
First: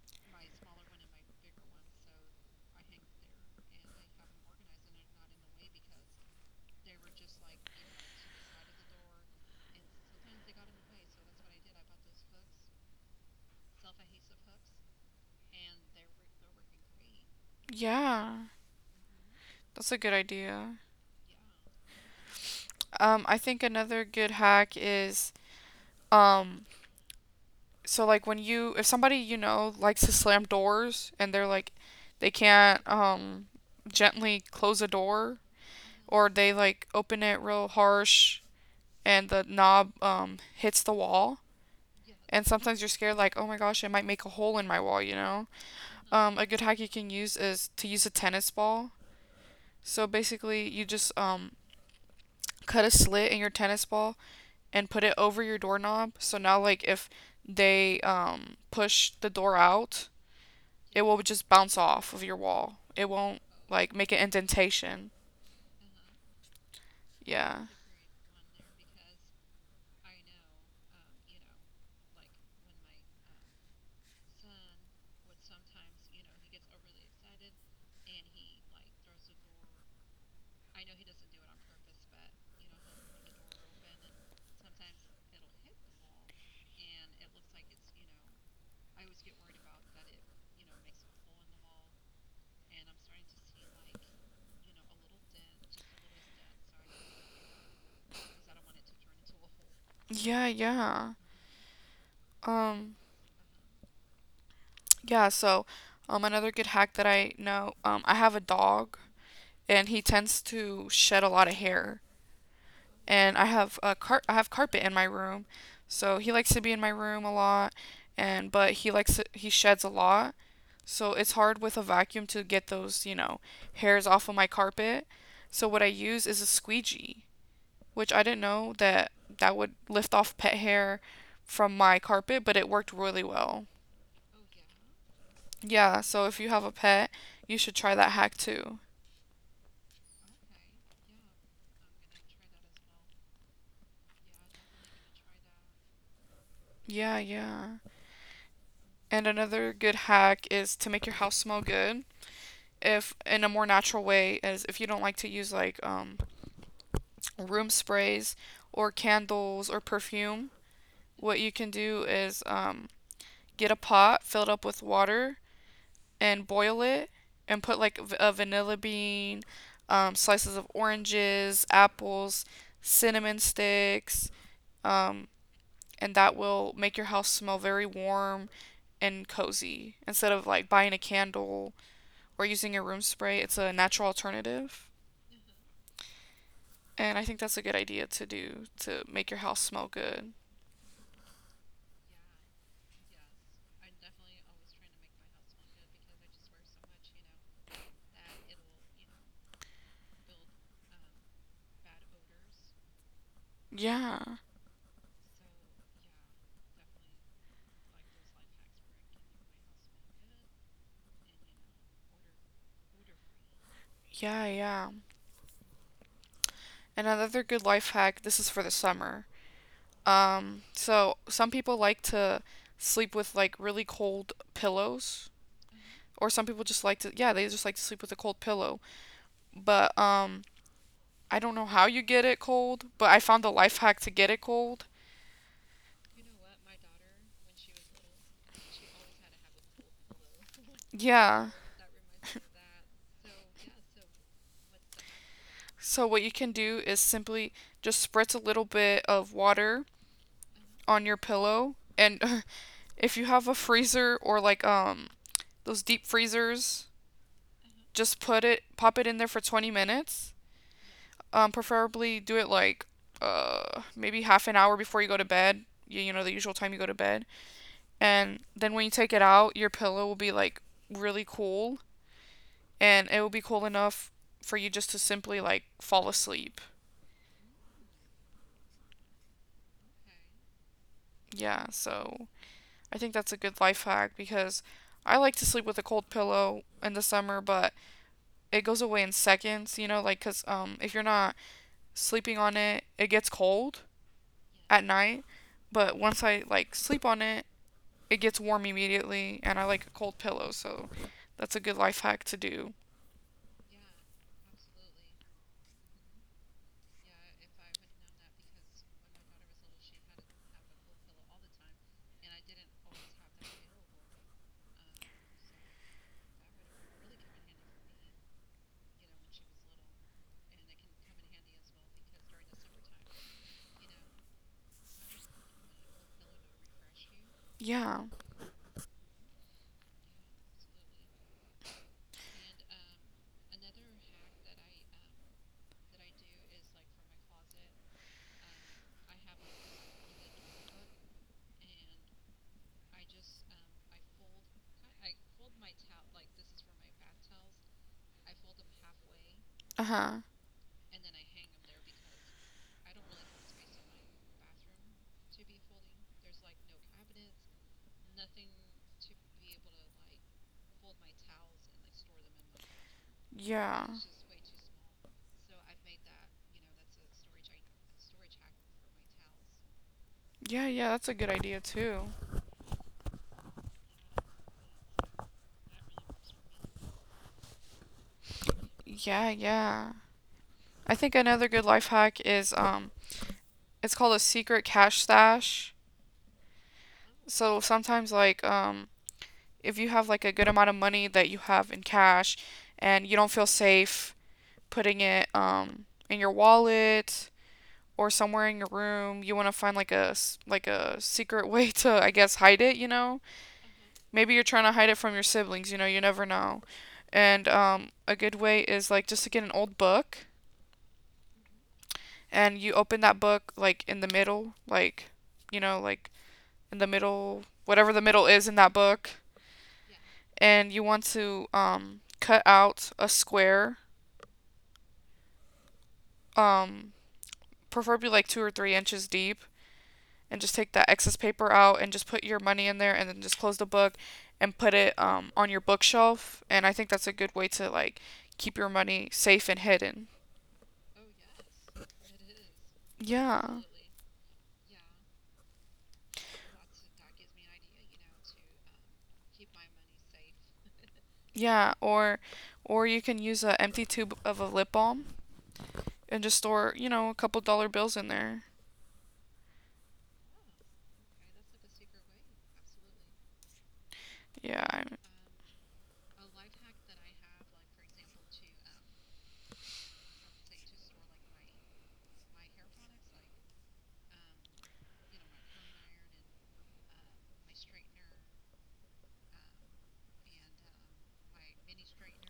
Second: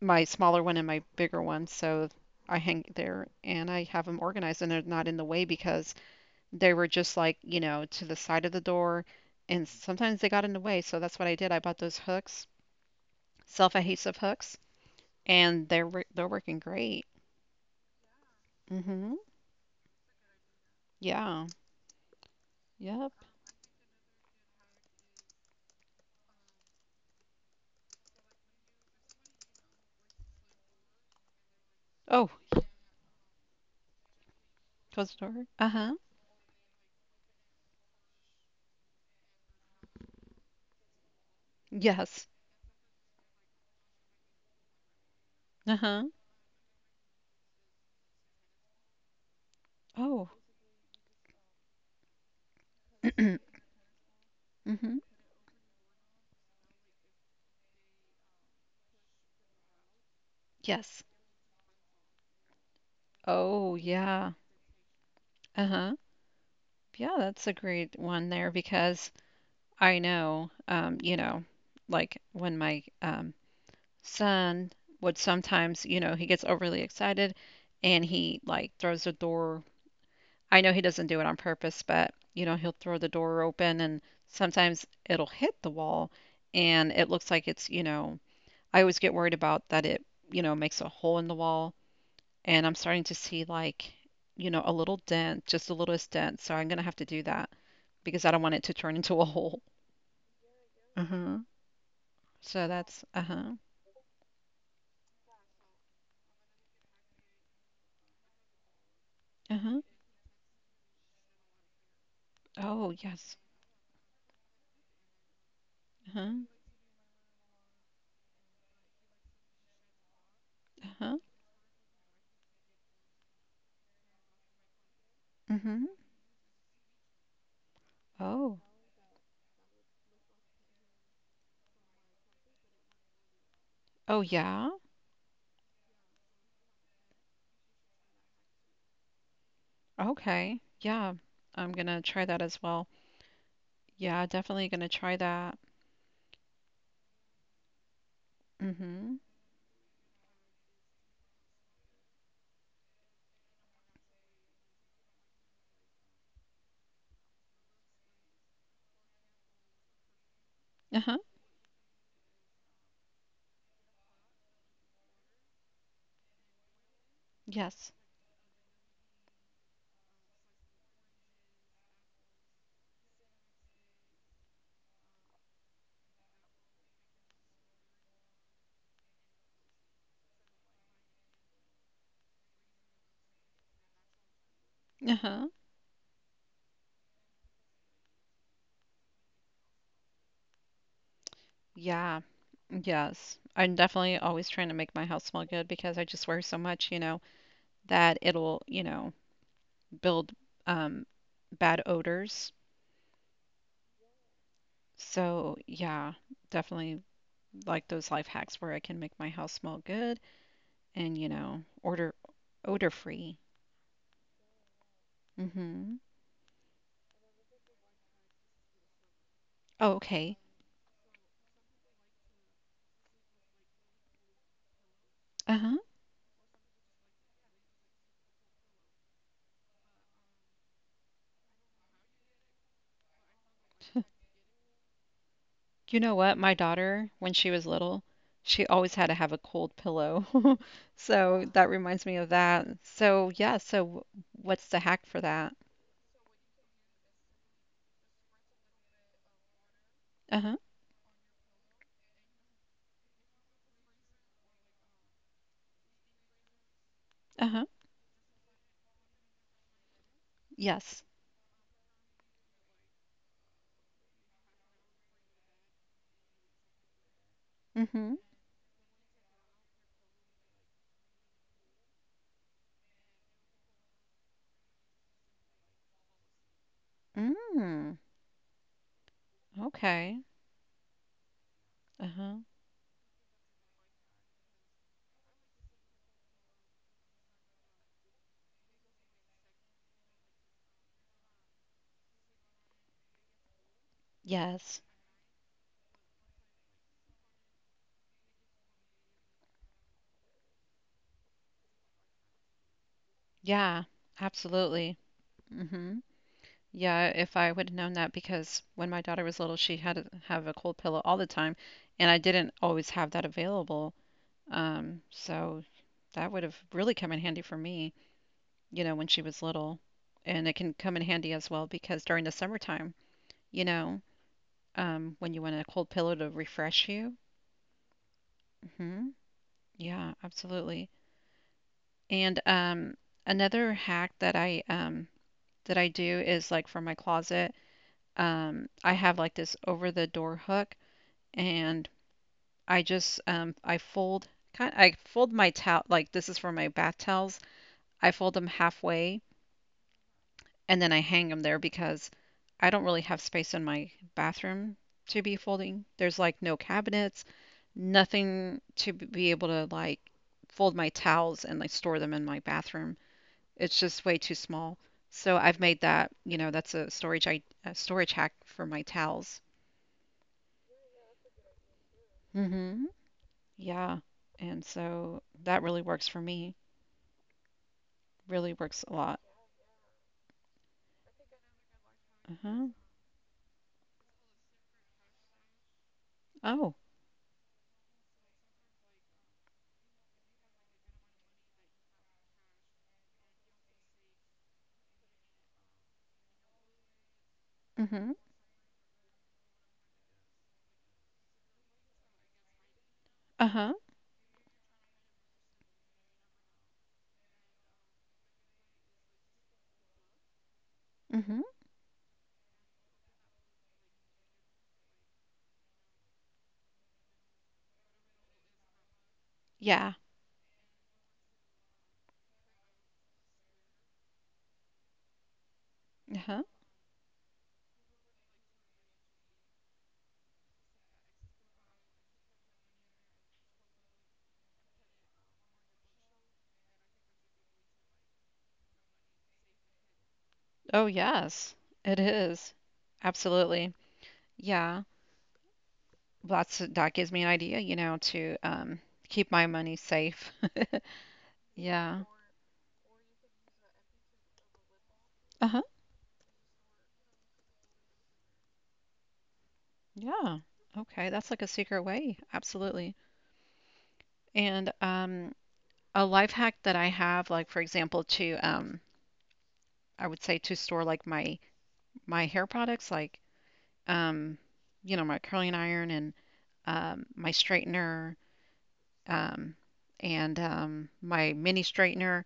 Speaker 2: my smaller one and my bigger one. So I hang there and I have them organized and they're not in the way because they were just like, you know, to the side of the door and sometimes they got in the way. So that's what I did. I bought those hooks, self-adhesive hooks, and they're wor- they're working great.
Speaker 1: Yeah,
Speaker 2: Mhm.
Speaker 1: that's a good idea.
Speaker 2: Yeah. Yep.
Speaker 1: Um, I think another good hack is um, so like when you if somebody you know likes to slam doors and they're like they
Speaker 2: Oh,
Speaker 1: can't um gently close a
Speaker 2: close the
Speaker 1: door
Speaker 2: door. Uh-huh.
Speaker 1: or they like open it real harsh and the knob um hits the wall
Speaker 2: Yes.
Speaker 1: and sometimes you're scared like oh my gosh it might make a hole in my wall you know
Speaker 2: Uh-huh.
Speaker 1: um a good hack you can use is to use a tennis ball so
Speaker 2: Oh.
Speaker 1: basically you just um cut a slit in your tennis ball and
Speaker 2: Mhm.
Speaker 1: put it over your doorknob. So now, like, if they um, push the door out, it
Speaker 2: Yes.
Speaker 1: will just bounce off of your wall. It won't,
Speaker 2: Oh,
Speaker 1: like, make an
Speaker 2: yeah.
Speaker 1: indentation.
Speaker 2: Uh-huh. Yeah, that's a
Speaker 1: Yeah.
Speaker 2: great one there because I know, um, you know, like when my um, son would sometimes, you know, he gets overly excited and he like throws the door. I know he doesn't do it on purpose, but you know, he'll throw the door open and sometimes it'll hit the wall and it looks like it's, you know, I always get worried about that it, you know, makes a hole in the wall and I'm starting to see like, you know, a little dent, just the littlest dent. So I'm gonna have to do that because I don't want it to turn into a hole.
Speaker 1: Yeah, yeah.
Speaker 2: Uh-huh. So
Speaker 1: Um,
Speaker 2: that's, uh-huh.
Speaker 1: yeah, so um, another good hack that I know um, I have a dog,
Speaker 2: Uh-huh.
Speaker 1: and he tends to shed a lot of hair.
Speaker 2: Oh,
Speaker 1: And
Speaker 2: yes.
Speaker 1: I have a car- I have carpet in my room, so he
Speaker 2: Uh-huh.
Speaker 1: likes to be in my room a lot. And but he likes to- he sheds a lot. So
Speaker 2: Uh-huh.
Speaker 1: it's hard with a vacuum to get those, you know, hairs off of my carpet. So what
Speaker 2: Mm-hmm.
Speaker 1: I use is a squeegee, which I didn't
Speaker 2: Oh.
Speaker 1: know that that would lift off pet hair from my carpet, but it worked really well.
Speaker 2: Oh, yeah.
Speaker 1: Yeah, so if you have a pet, you should try that hack too.
Speaker 2: Okay. Yeah. I'm gonna try that as well. Yeah, definitely gonna try that.
Speaker 1: Yeah, yeah.
Speaker 2: Mm-hmm.
Speaker 1: And another good hack is to make your house smell good. If in a more natural way is if you don't like to use like um room sprays or candles or perfume,
Speaker 2: Uh-huh.
Speaker 1: what you can do is um get a pot filled up with water and boil it and put
Speaker 2: Yes.
Speaker 1: like a vanilla bean, um, slices of oranges, apples, cinnamon sticks, um, and that will make your house smell very warm and cozy instead of like buying a candle or using a room spray. It's a natural alternative.
Speaker 2: Uh-huh.
Speaker 1: And I think that's a good idea to do to make your house smell good.
Speaker 2: Yeah. Yes. I'm definitely always trying to make my house smell good because I just wear so much, you know, that it'll, you know, build um, bad odors.
Speaker 1: Yeah,
Speaker 2: So, yeah, definitely like those life hacks where I can make my house smell good and, you know, order odor free.
Speaker 1: yeah, yeah.
Speaker 2: Mm-hmm.
Speaker 1: And another good life hack, this is for the summer.
Speaker 2: Oh, okay.
Speaker 1: Um, so some people like to sleep with like really cold pillows,
Speaker 2: Uh-huh.
Speaker 1: or some people just like to, yeah, they just like to sleep with a cold pillow. But um, I don't know how you get it cold, but I found a life hack to get it cold.
Speaker 2: You know what? My daughter, when she was little, she always had to have a cold pillow.
Speaker 1: Yeah.
Speaker 2: So that reminds me of that. So, yeah, so w- what's the hack for that?
Speaker 1: So what you can do is simply just spritz a little bit of water
Speaker 2: Uh-huh.
Speaker 1: on your pillow, and if you have a freezer or like um those deep freezers,
Speaker 2: Uh-huh.
Speaker 1: just put it, pop it in there for twenty minutes.
Speaker 2: Yes.
Speaker 1: Um, preferably do it like uh maybe half an hour before you go to bed. You, you know the usual time you go to bed.
Speaker 2: Mm-hmm.
Speaker 1: And then when you take it out, your pillow will be like really cool, and it will be cool enough for you just to simply like fall asleep.
Speaker 2: Mm. Okay.
Speaker 1: Yeah, so
Speaker 2: Uh-huh.
Speaker 1: I think that's a good life hack because I like to sleep with a cold pillow in the summer, but it goes away in seconds, you know, like cuz um if you're not sleeping on it, it gets cold at
Speaker 2: Yes.
Speaker 1: night, but once I like sleep on it, it gets warm immediately, and I like a cold pillow, so that's a good life hack to do.
Speaker 2: Yeah, absolutely. hmm Yeah, if I would have known that, because when my daughter was little, she had to have a cold pillow all the time, and I didn't always have that available. Um, so that would have really come in handy for me, you know, when she was little. And it can come in handy as well because during the summertime, you know, um, when you want a cold pillow to refresh you.
Speaker 1: Yeah.
Speaker 2: hmm Yeah, absolutely. And um, another hack that I um, that I do is like for my closet. um, I have like this over the door hook, and I just um, I fold kind I fold my towel like this is for my bath towels. I fold them halfway
Speaker 1: Uh huh.
Speaker 2: and then I hang them there because I don't really have space in my bathroom to be folding. There's like no cabinets, nothing to be able to like fold my towels and like store them in my bathroom. It's
Speaker 1: Yeah.
Speaker 2: just way too small. So I've made that, you know, that's a storage I a storage hack for my towels.
Speaker 1: Yeah, yeah, that's a good idea too.
Speaker 2: hmm Yeah. And so that really works for me. Really works a lot.
Speaker 1: Yeah, yeah. I think another good life hack is
Speaker 2: Uh-huh.
Speaker 1: um it's called a secret cash stash.
Speaker 2: Oh.
Speaker 1: So sometimes like um if you have like a good amount of money that you have in cash and you don't feel safe putting it um in your wallet or
Speaker 2: Mm-hmm.
Speaker 1: somewhere in your room you want to find like a like a secret way to I guess hide it you know
Speaker 2: Uh-huh.
Speaker 1: maybe you're trying to hide it from your siblings you know you never know and um, a good way is like just to get an old book
Speaker 2: Mm-hmm.
Speaker 1: and you open that book like in the middle like you know like in the middle whatever the middle is in that book
Speaker 2: Yeah.
Speaker 1: and you want to um, cut out a square,
Speaker 2: Uh-huh.
Speaker 1: um, preferably like two or three inches deep and just take that excess paper out and just put your money in there and then just close the book and put it um, on your bookshelf. And I think that's a good way to like keep your money safe and hidden.
Speaker 2: Oh, yes. It is.
Speaker 1: Yeah.
Speaker 2: Absolutely. Yeah. Lots of, that gives me an idea, you know, to um keep my money safe.
Speaker 1: Yeah,
Speaker 2: Yeah.
Speaker 1: or or you can use an empty tube of a lip balm
Speaker 2: Uh-huh.
Speaker 1: and just store, you know, a couple dollar bills in there.
Speaker 2: Yeah. Okay, that's like a secret way. Absolutely.
Speaker 1: Yeah.
Speaker 2: And
Speaker 1: I,
Speaker 2: um a life hack that I have, like for example, to um I would say to store like my my hair products like um, you know, my curling iron and um, my straightener um, and um, my mini straightener.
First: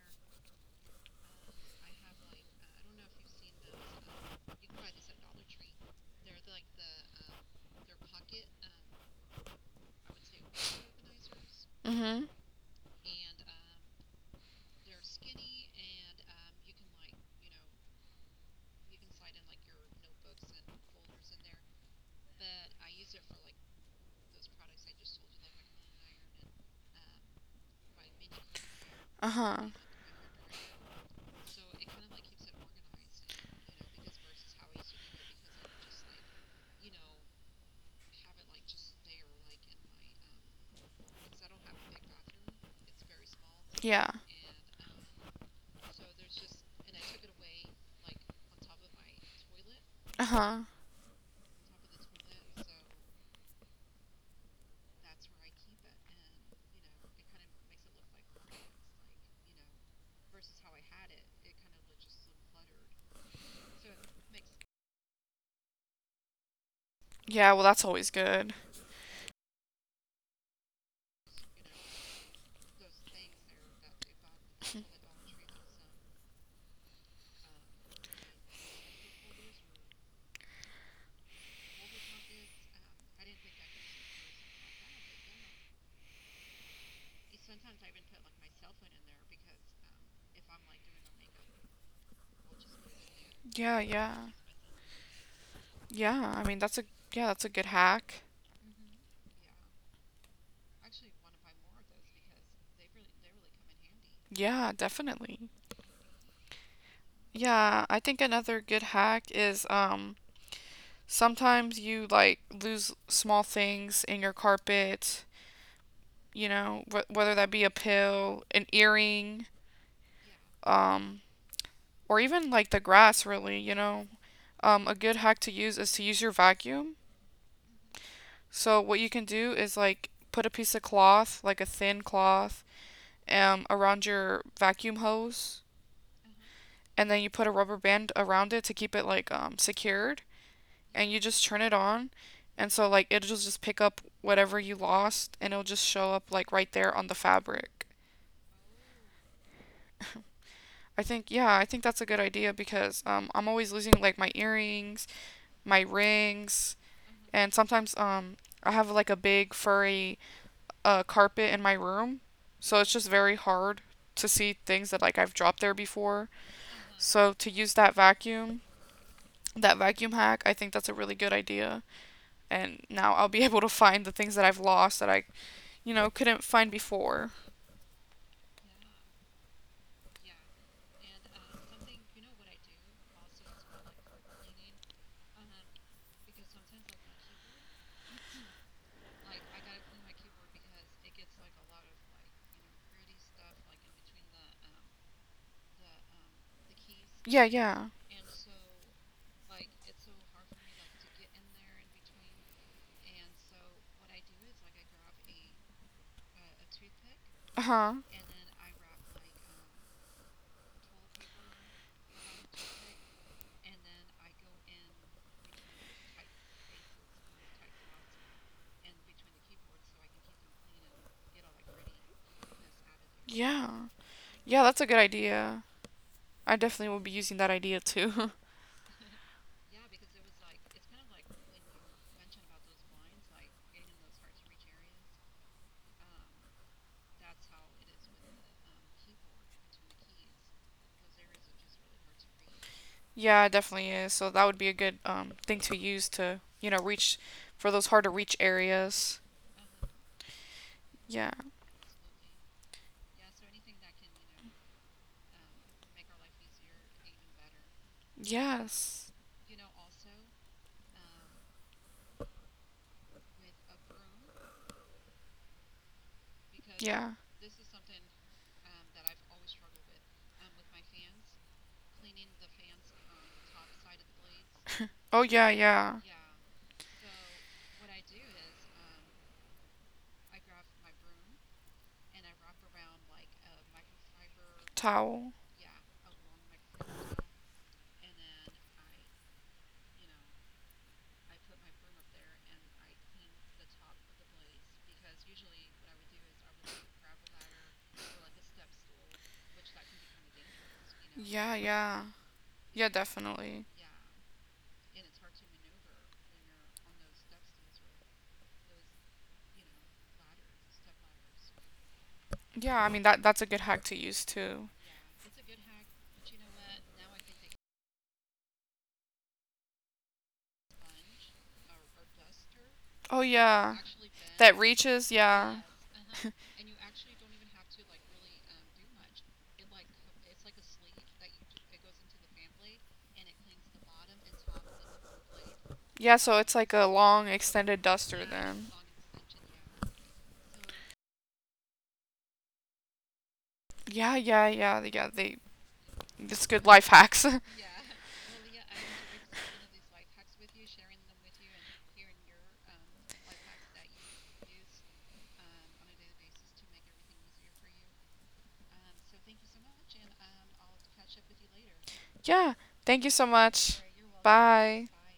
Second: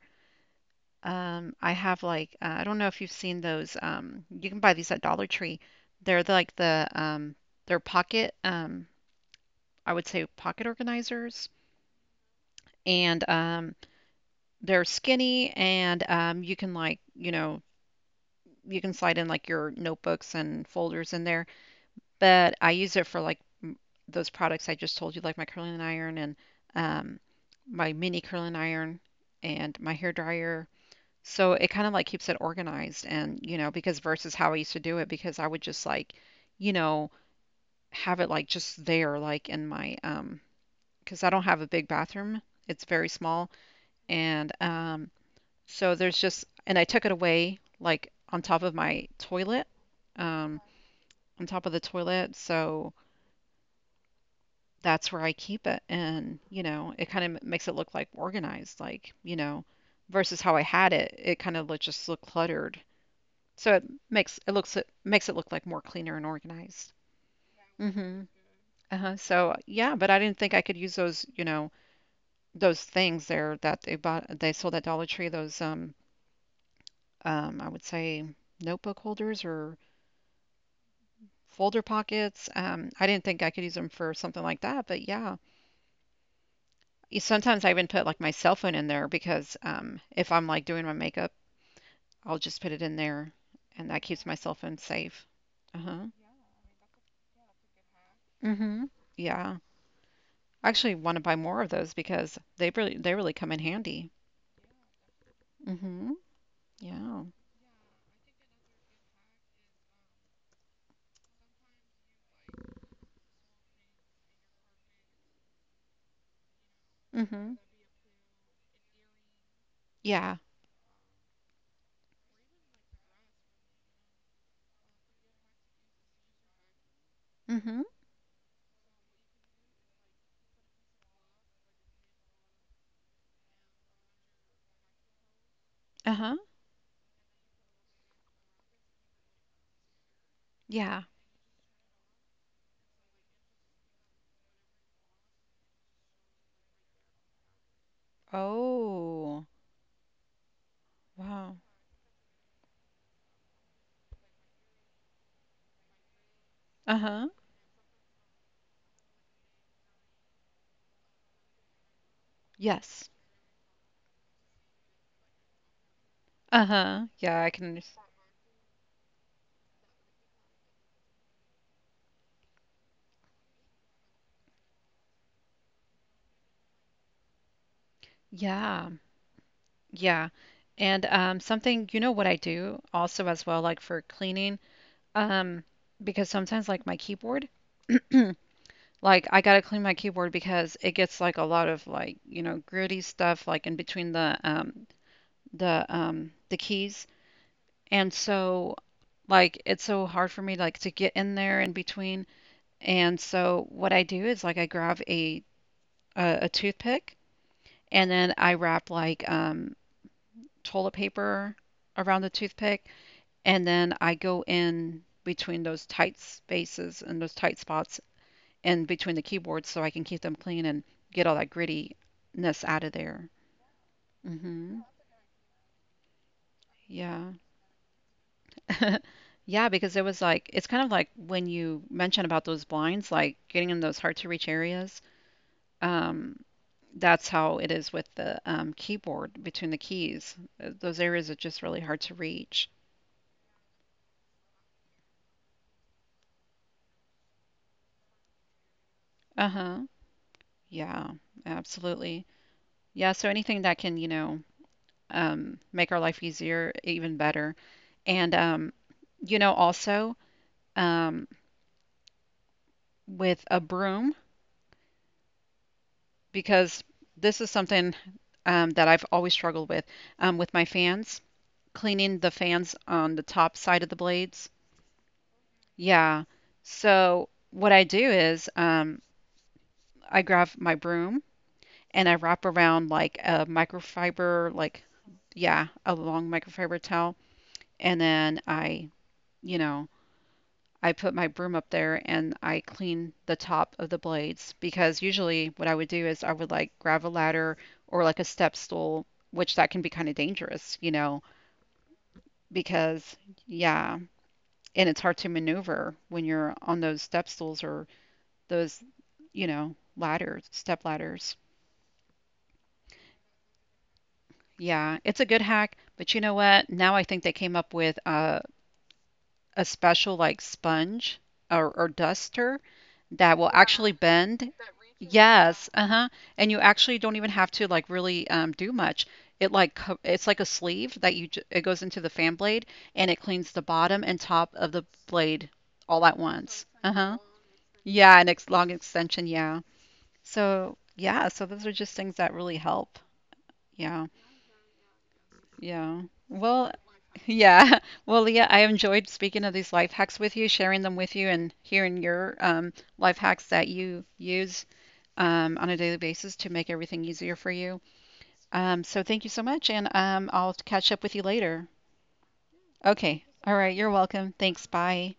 Speaker 2: Um, I have like uh, I don't know if you've seen those. Um, you can buy these at Dollar Tree. They're the- like the um, they're pocket um, I would say pocket organizers,
Speaker 1: mhm.
Speaker 2: and um, they're skinny and um, you can like you know you can slide in like your notebooks and folders in there but I use it for like m- those products I just told you, like my curling iron and um, my mini curling iron
Speaker 1: Uh-huh.
Speaker 2: and my hair dryer. So it kind of like keeps it organized, and you know, because versus how I used to do it, because I would just like, you know, have it like just there, like in my um, because I don't have a big bathroom. It's very small,
Speaker 1: Yeah.
Speaker 2: and um, so there's just, and I took it away like on top of my toilet,
Speaker 1: Uh-huh.
Speaker 2: um, on top of the toilet, so that's where I keep it. And, you know, it kind of makes it look like organized, like, you know, versus how I had it, it kind of look, just look cluttered. So it makes it looks it makes it look like more cleaner and organized.
Speaker 1: Yeah, well that's always
Speaker 2: hmm
Speaker 1: good.
Speaker 2: Uh-huh. So yeah, but I didn't think I could use those, you know, those things there that they bought they sold at Dollar Tree, those um um I would say notebook holders or folder pockets. Um I didn't think I could use them for something like that, but yeah, y- sometimes I even put like my cell phone in there because um, if I'm like doing my makeup, I'll just put it in there,
Speaker 1: Yeah,
Speaker 2: and that
Speaker 1: yeah.
Speaker 2: keeps my cell phone safe. Uh huh.
Speaker 1: Yeah, I mean that's a yeah, that's a good hack.
Speaker 2: Mhm. Yeah. I actually want to buy more of those because they really they really come in handy.
Speaker 1: Yeah, definitely.
Speaker 2: Mhm. Yeah.
Speaker 1: Yeah, I think another good hack is um sometimes you like lose small things in your carpet, you know, wh- whether that
Speaker 2: Mhm.
Speaker 1: be a pill, an earring,
Speaker 2: Yeah.
Speaker 1: um or even like the grass really, you know. Um a good hack to use is to use your vacuum.
Speaker 2: Mhm.
Speaker 1: So what you can do is like put a piece of cloth, like a thin cloth, um around your vacuum hose
Speaker 2: Uh-huh.
Speaker 1: and then you put a rubber band around it to keep it like um secured
Speaker 2: Yeah.
Speaker 1: and you just turn it on and so like it'll just pick up whatever you lost and it'll just show up like right there on the fabric.
Speaker 2: Oh.
Speaker 1: I think
Speaker 2: Wow.
Speaker 1: yeah, I think that's a good idea because um I'm always losing like my earrings, my rings,
Speaker 2: Uh-huh.
Speaker 1: and sometimes um I have like a big furry uh carpet in my room. So it's
Speaker 2: Yes.
Speaker 1: just very hard to see things that like I've dropped there before.
Speaker 2: Uh-huh.
Speaker 1: So
Speaker 2: Yeah,
Speaker 1: to
Speaker 2: I
Speaker 1: use
Speaker 2: can. unders-
Speaker 1: that vacuum, that vacuum hack, I think that's a really good idea. And now I'll be able to find the things that I've lost that I, you know, couldn't find before.
Speaker 2: Yeah. Yeah. And um something you know what I do also as well like for cleaning. Um, because sometimes like my keyboard, like I gotta clean my keyboard because it gets like a lot of like, you know, gritty stuff like in between the um the um the keys.
Speaker 1: Yeah, yeah.
Speaker 2: And so like it's so hard for me like to get in there in between. And so what I do is like I grab a a, a toothpick
Speaker 1: Uh huh.
Speaker 2: and then I wrap like um toilet paper around the toothpick and then I go in between those tight spaces and those tight spots in between the keyboards so I can keep them clean and get all that grittiness out of there.
Speaker 1: Yeah. Yeah,
Speaker 2: hmm
Speaker 1: that's a good idea. I definitely will be
Speaker 2: Yeah.
Speaker 1: using that idea too.
Speaker 2: Yeah, because it was like it's kind of like when you mentioned about those blinds, like getting in those hard to reach areas. Um, that's how it is with the um, keyboard between the keys. Uh, Those areas are just really hard to reach.
Speaker 1: yeah, it definitely is. So that would be a good um thing to use to, you know, reach for those hard to reach areas.
Speaker 2: Uh-huh. Yeah,
Speaker 1: Yeah.
Speaker 2: absolutely. Yeah, so anything that can, you know, um, make our life easier, even better. And um,
Speaker 1: Yes.
Speaker 2: you know, also um, with a broom because
Speaker 1: Yeah.
Speaker 2: this is something um, that I've always struggled with um, with my fans, cleaning the fans on the top side of the blades.
Speaker 1: Oh yeah, yeah.
Speaker 2: Yeah. So what I do is um, I grab my broom and I wrap around like a microfiber, like,
Speaker 1: Towel.
Speaker 2: yeah, a long microfiber towel. And then I, you know, I put my broom up there and I clean the top of the blades because usually what I would do is I would like grab a ladder or like a step stool, which that can be kind of dangerous, you know,
Speaker 1: Yeah, yeah. Yeah,
Speaker 2: because
Speaker 1: definitely.
Speaker 2: yeah, and it's hard to maneuver when you're on those step stools or those, you know, ladders, step ladders.
Speaker 1: Yeah, I mean that that's a good hack to use too.
Speaker 2: Yeah, it's a good hack, but you know what? Now I think they came up with uh, a special like sponge or, or duster
Speaker 1: Oh
Speaker 2: that will
Speaker 1: yeah.
Speaker 2: actually bend. Yeah.
Speaker 1: That reaches, yeah.
Speaker 2: Yes, uh-huh. And you actually don't even have to like really um, do much. It like co- it's like a sleeve that you j- it goes into the fan blade and it cleans the bottom and top of the blade all
Speaker 1: Yeah,
Speaker 2: at so
Speaker 1: so it's
Speaker 2: once.
Speaker 1: like a
Speaker 2: like Uh-huh.
Speaker 1: long extended
Speaker 2: Yeah,
Speaker 1: duster
Speaker 2: an ex
Speaker 1: then.
Speaker 2: long extension, yeah. So, yeah, so those are just things that really help. Yeah.
Speaker 1: Yeah, yeah, yeah, yeah. They
Speaker 2: Yeah.
Speaker 1: it's good
Speaker 2: Well,
Speaker 1: life hacks.
Speaker 2: yeah. Well, Leah, I enjoyed speaking of these life hacks with you, sharing them with you, and hearing your um, life hacks that you use um, on a daily basis to make everything easier for you. Um, so thank you so much, and um, I'll catch up with you later.
Speaker 1: yeah. Thank you
Speaker 2: Okay.
Speaker 1: so
Speaker 2: All right.
Speaker 1: much.
Speaker 2: You're welcome. Thanks.
Speaker 1: Bye.
Speaker 2: Bye.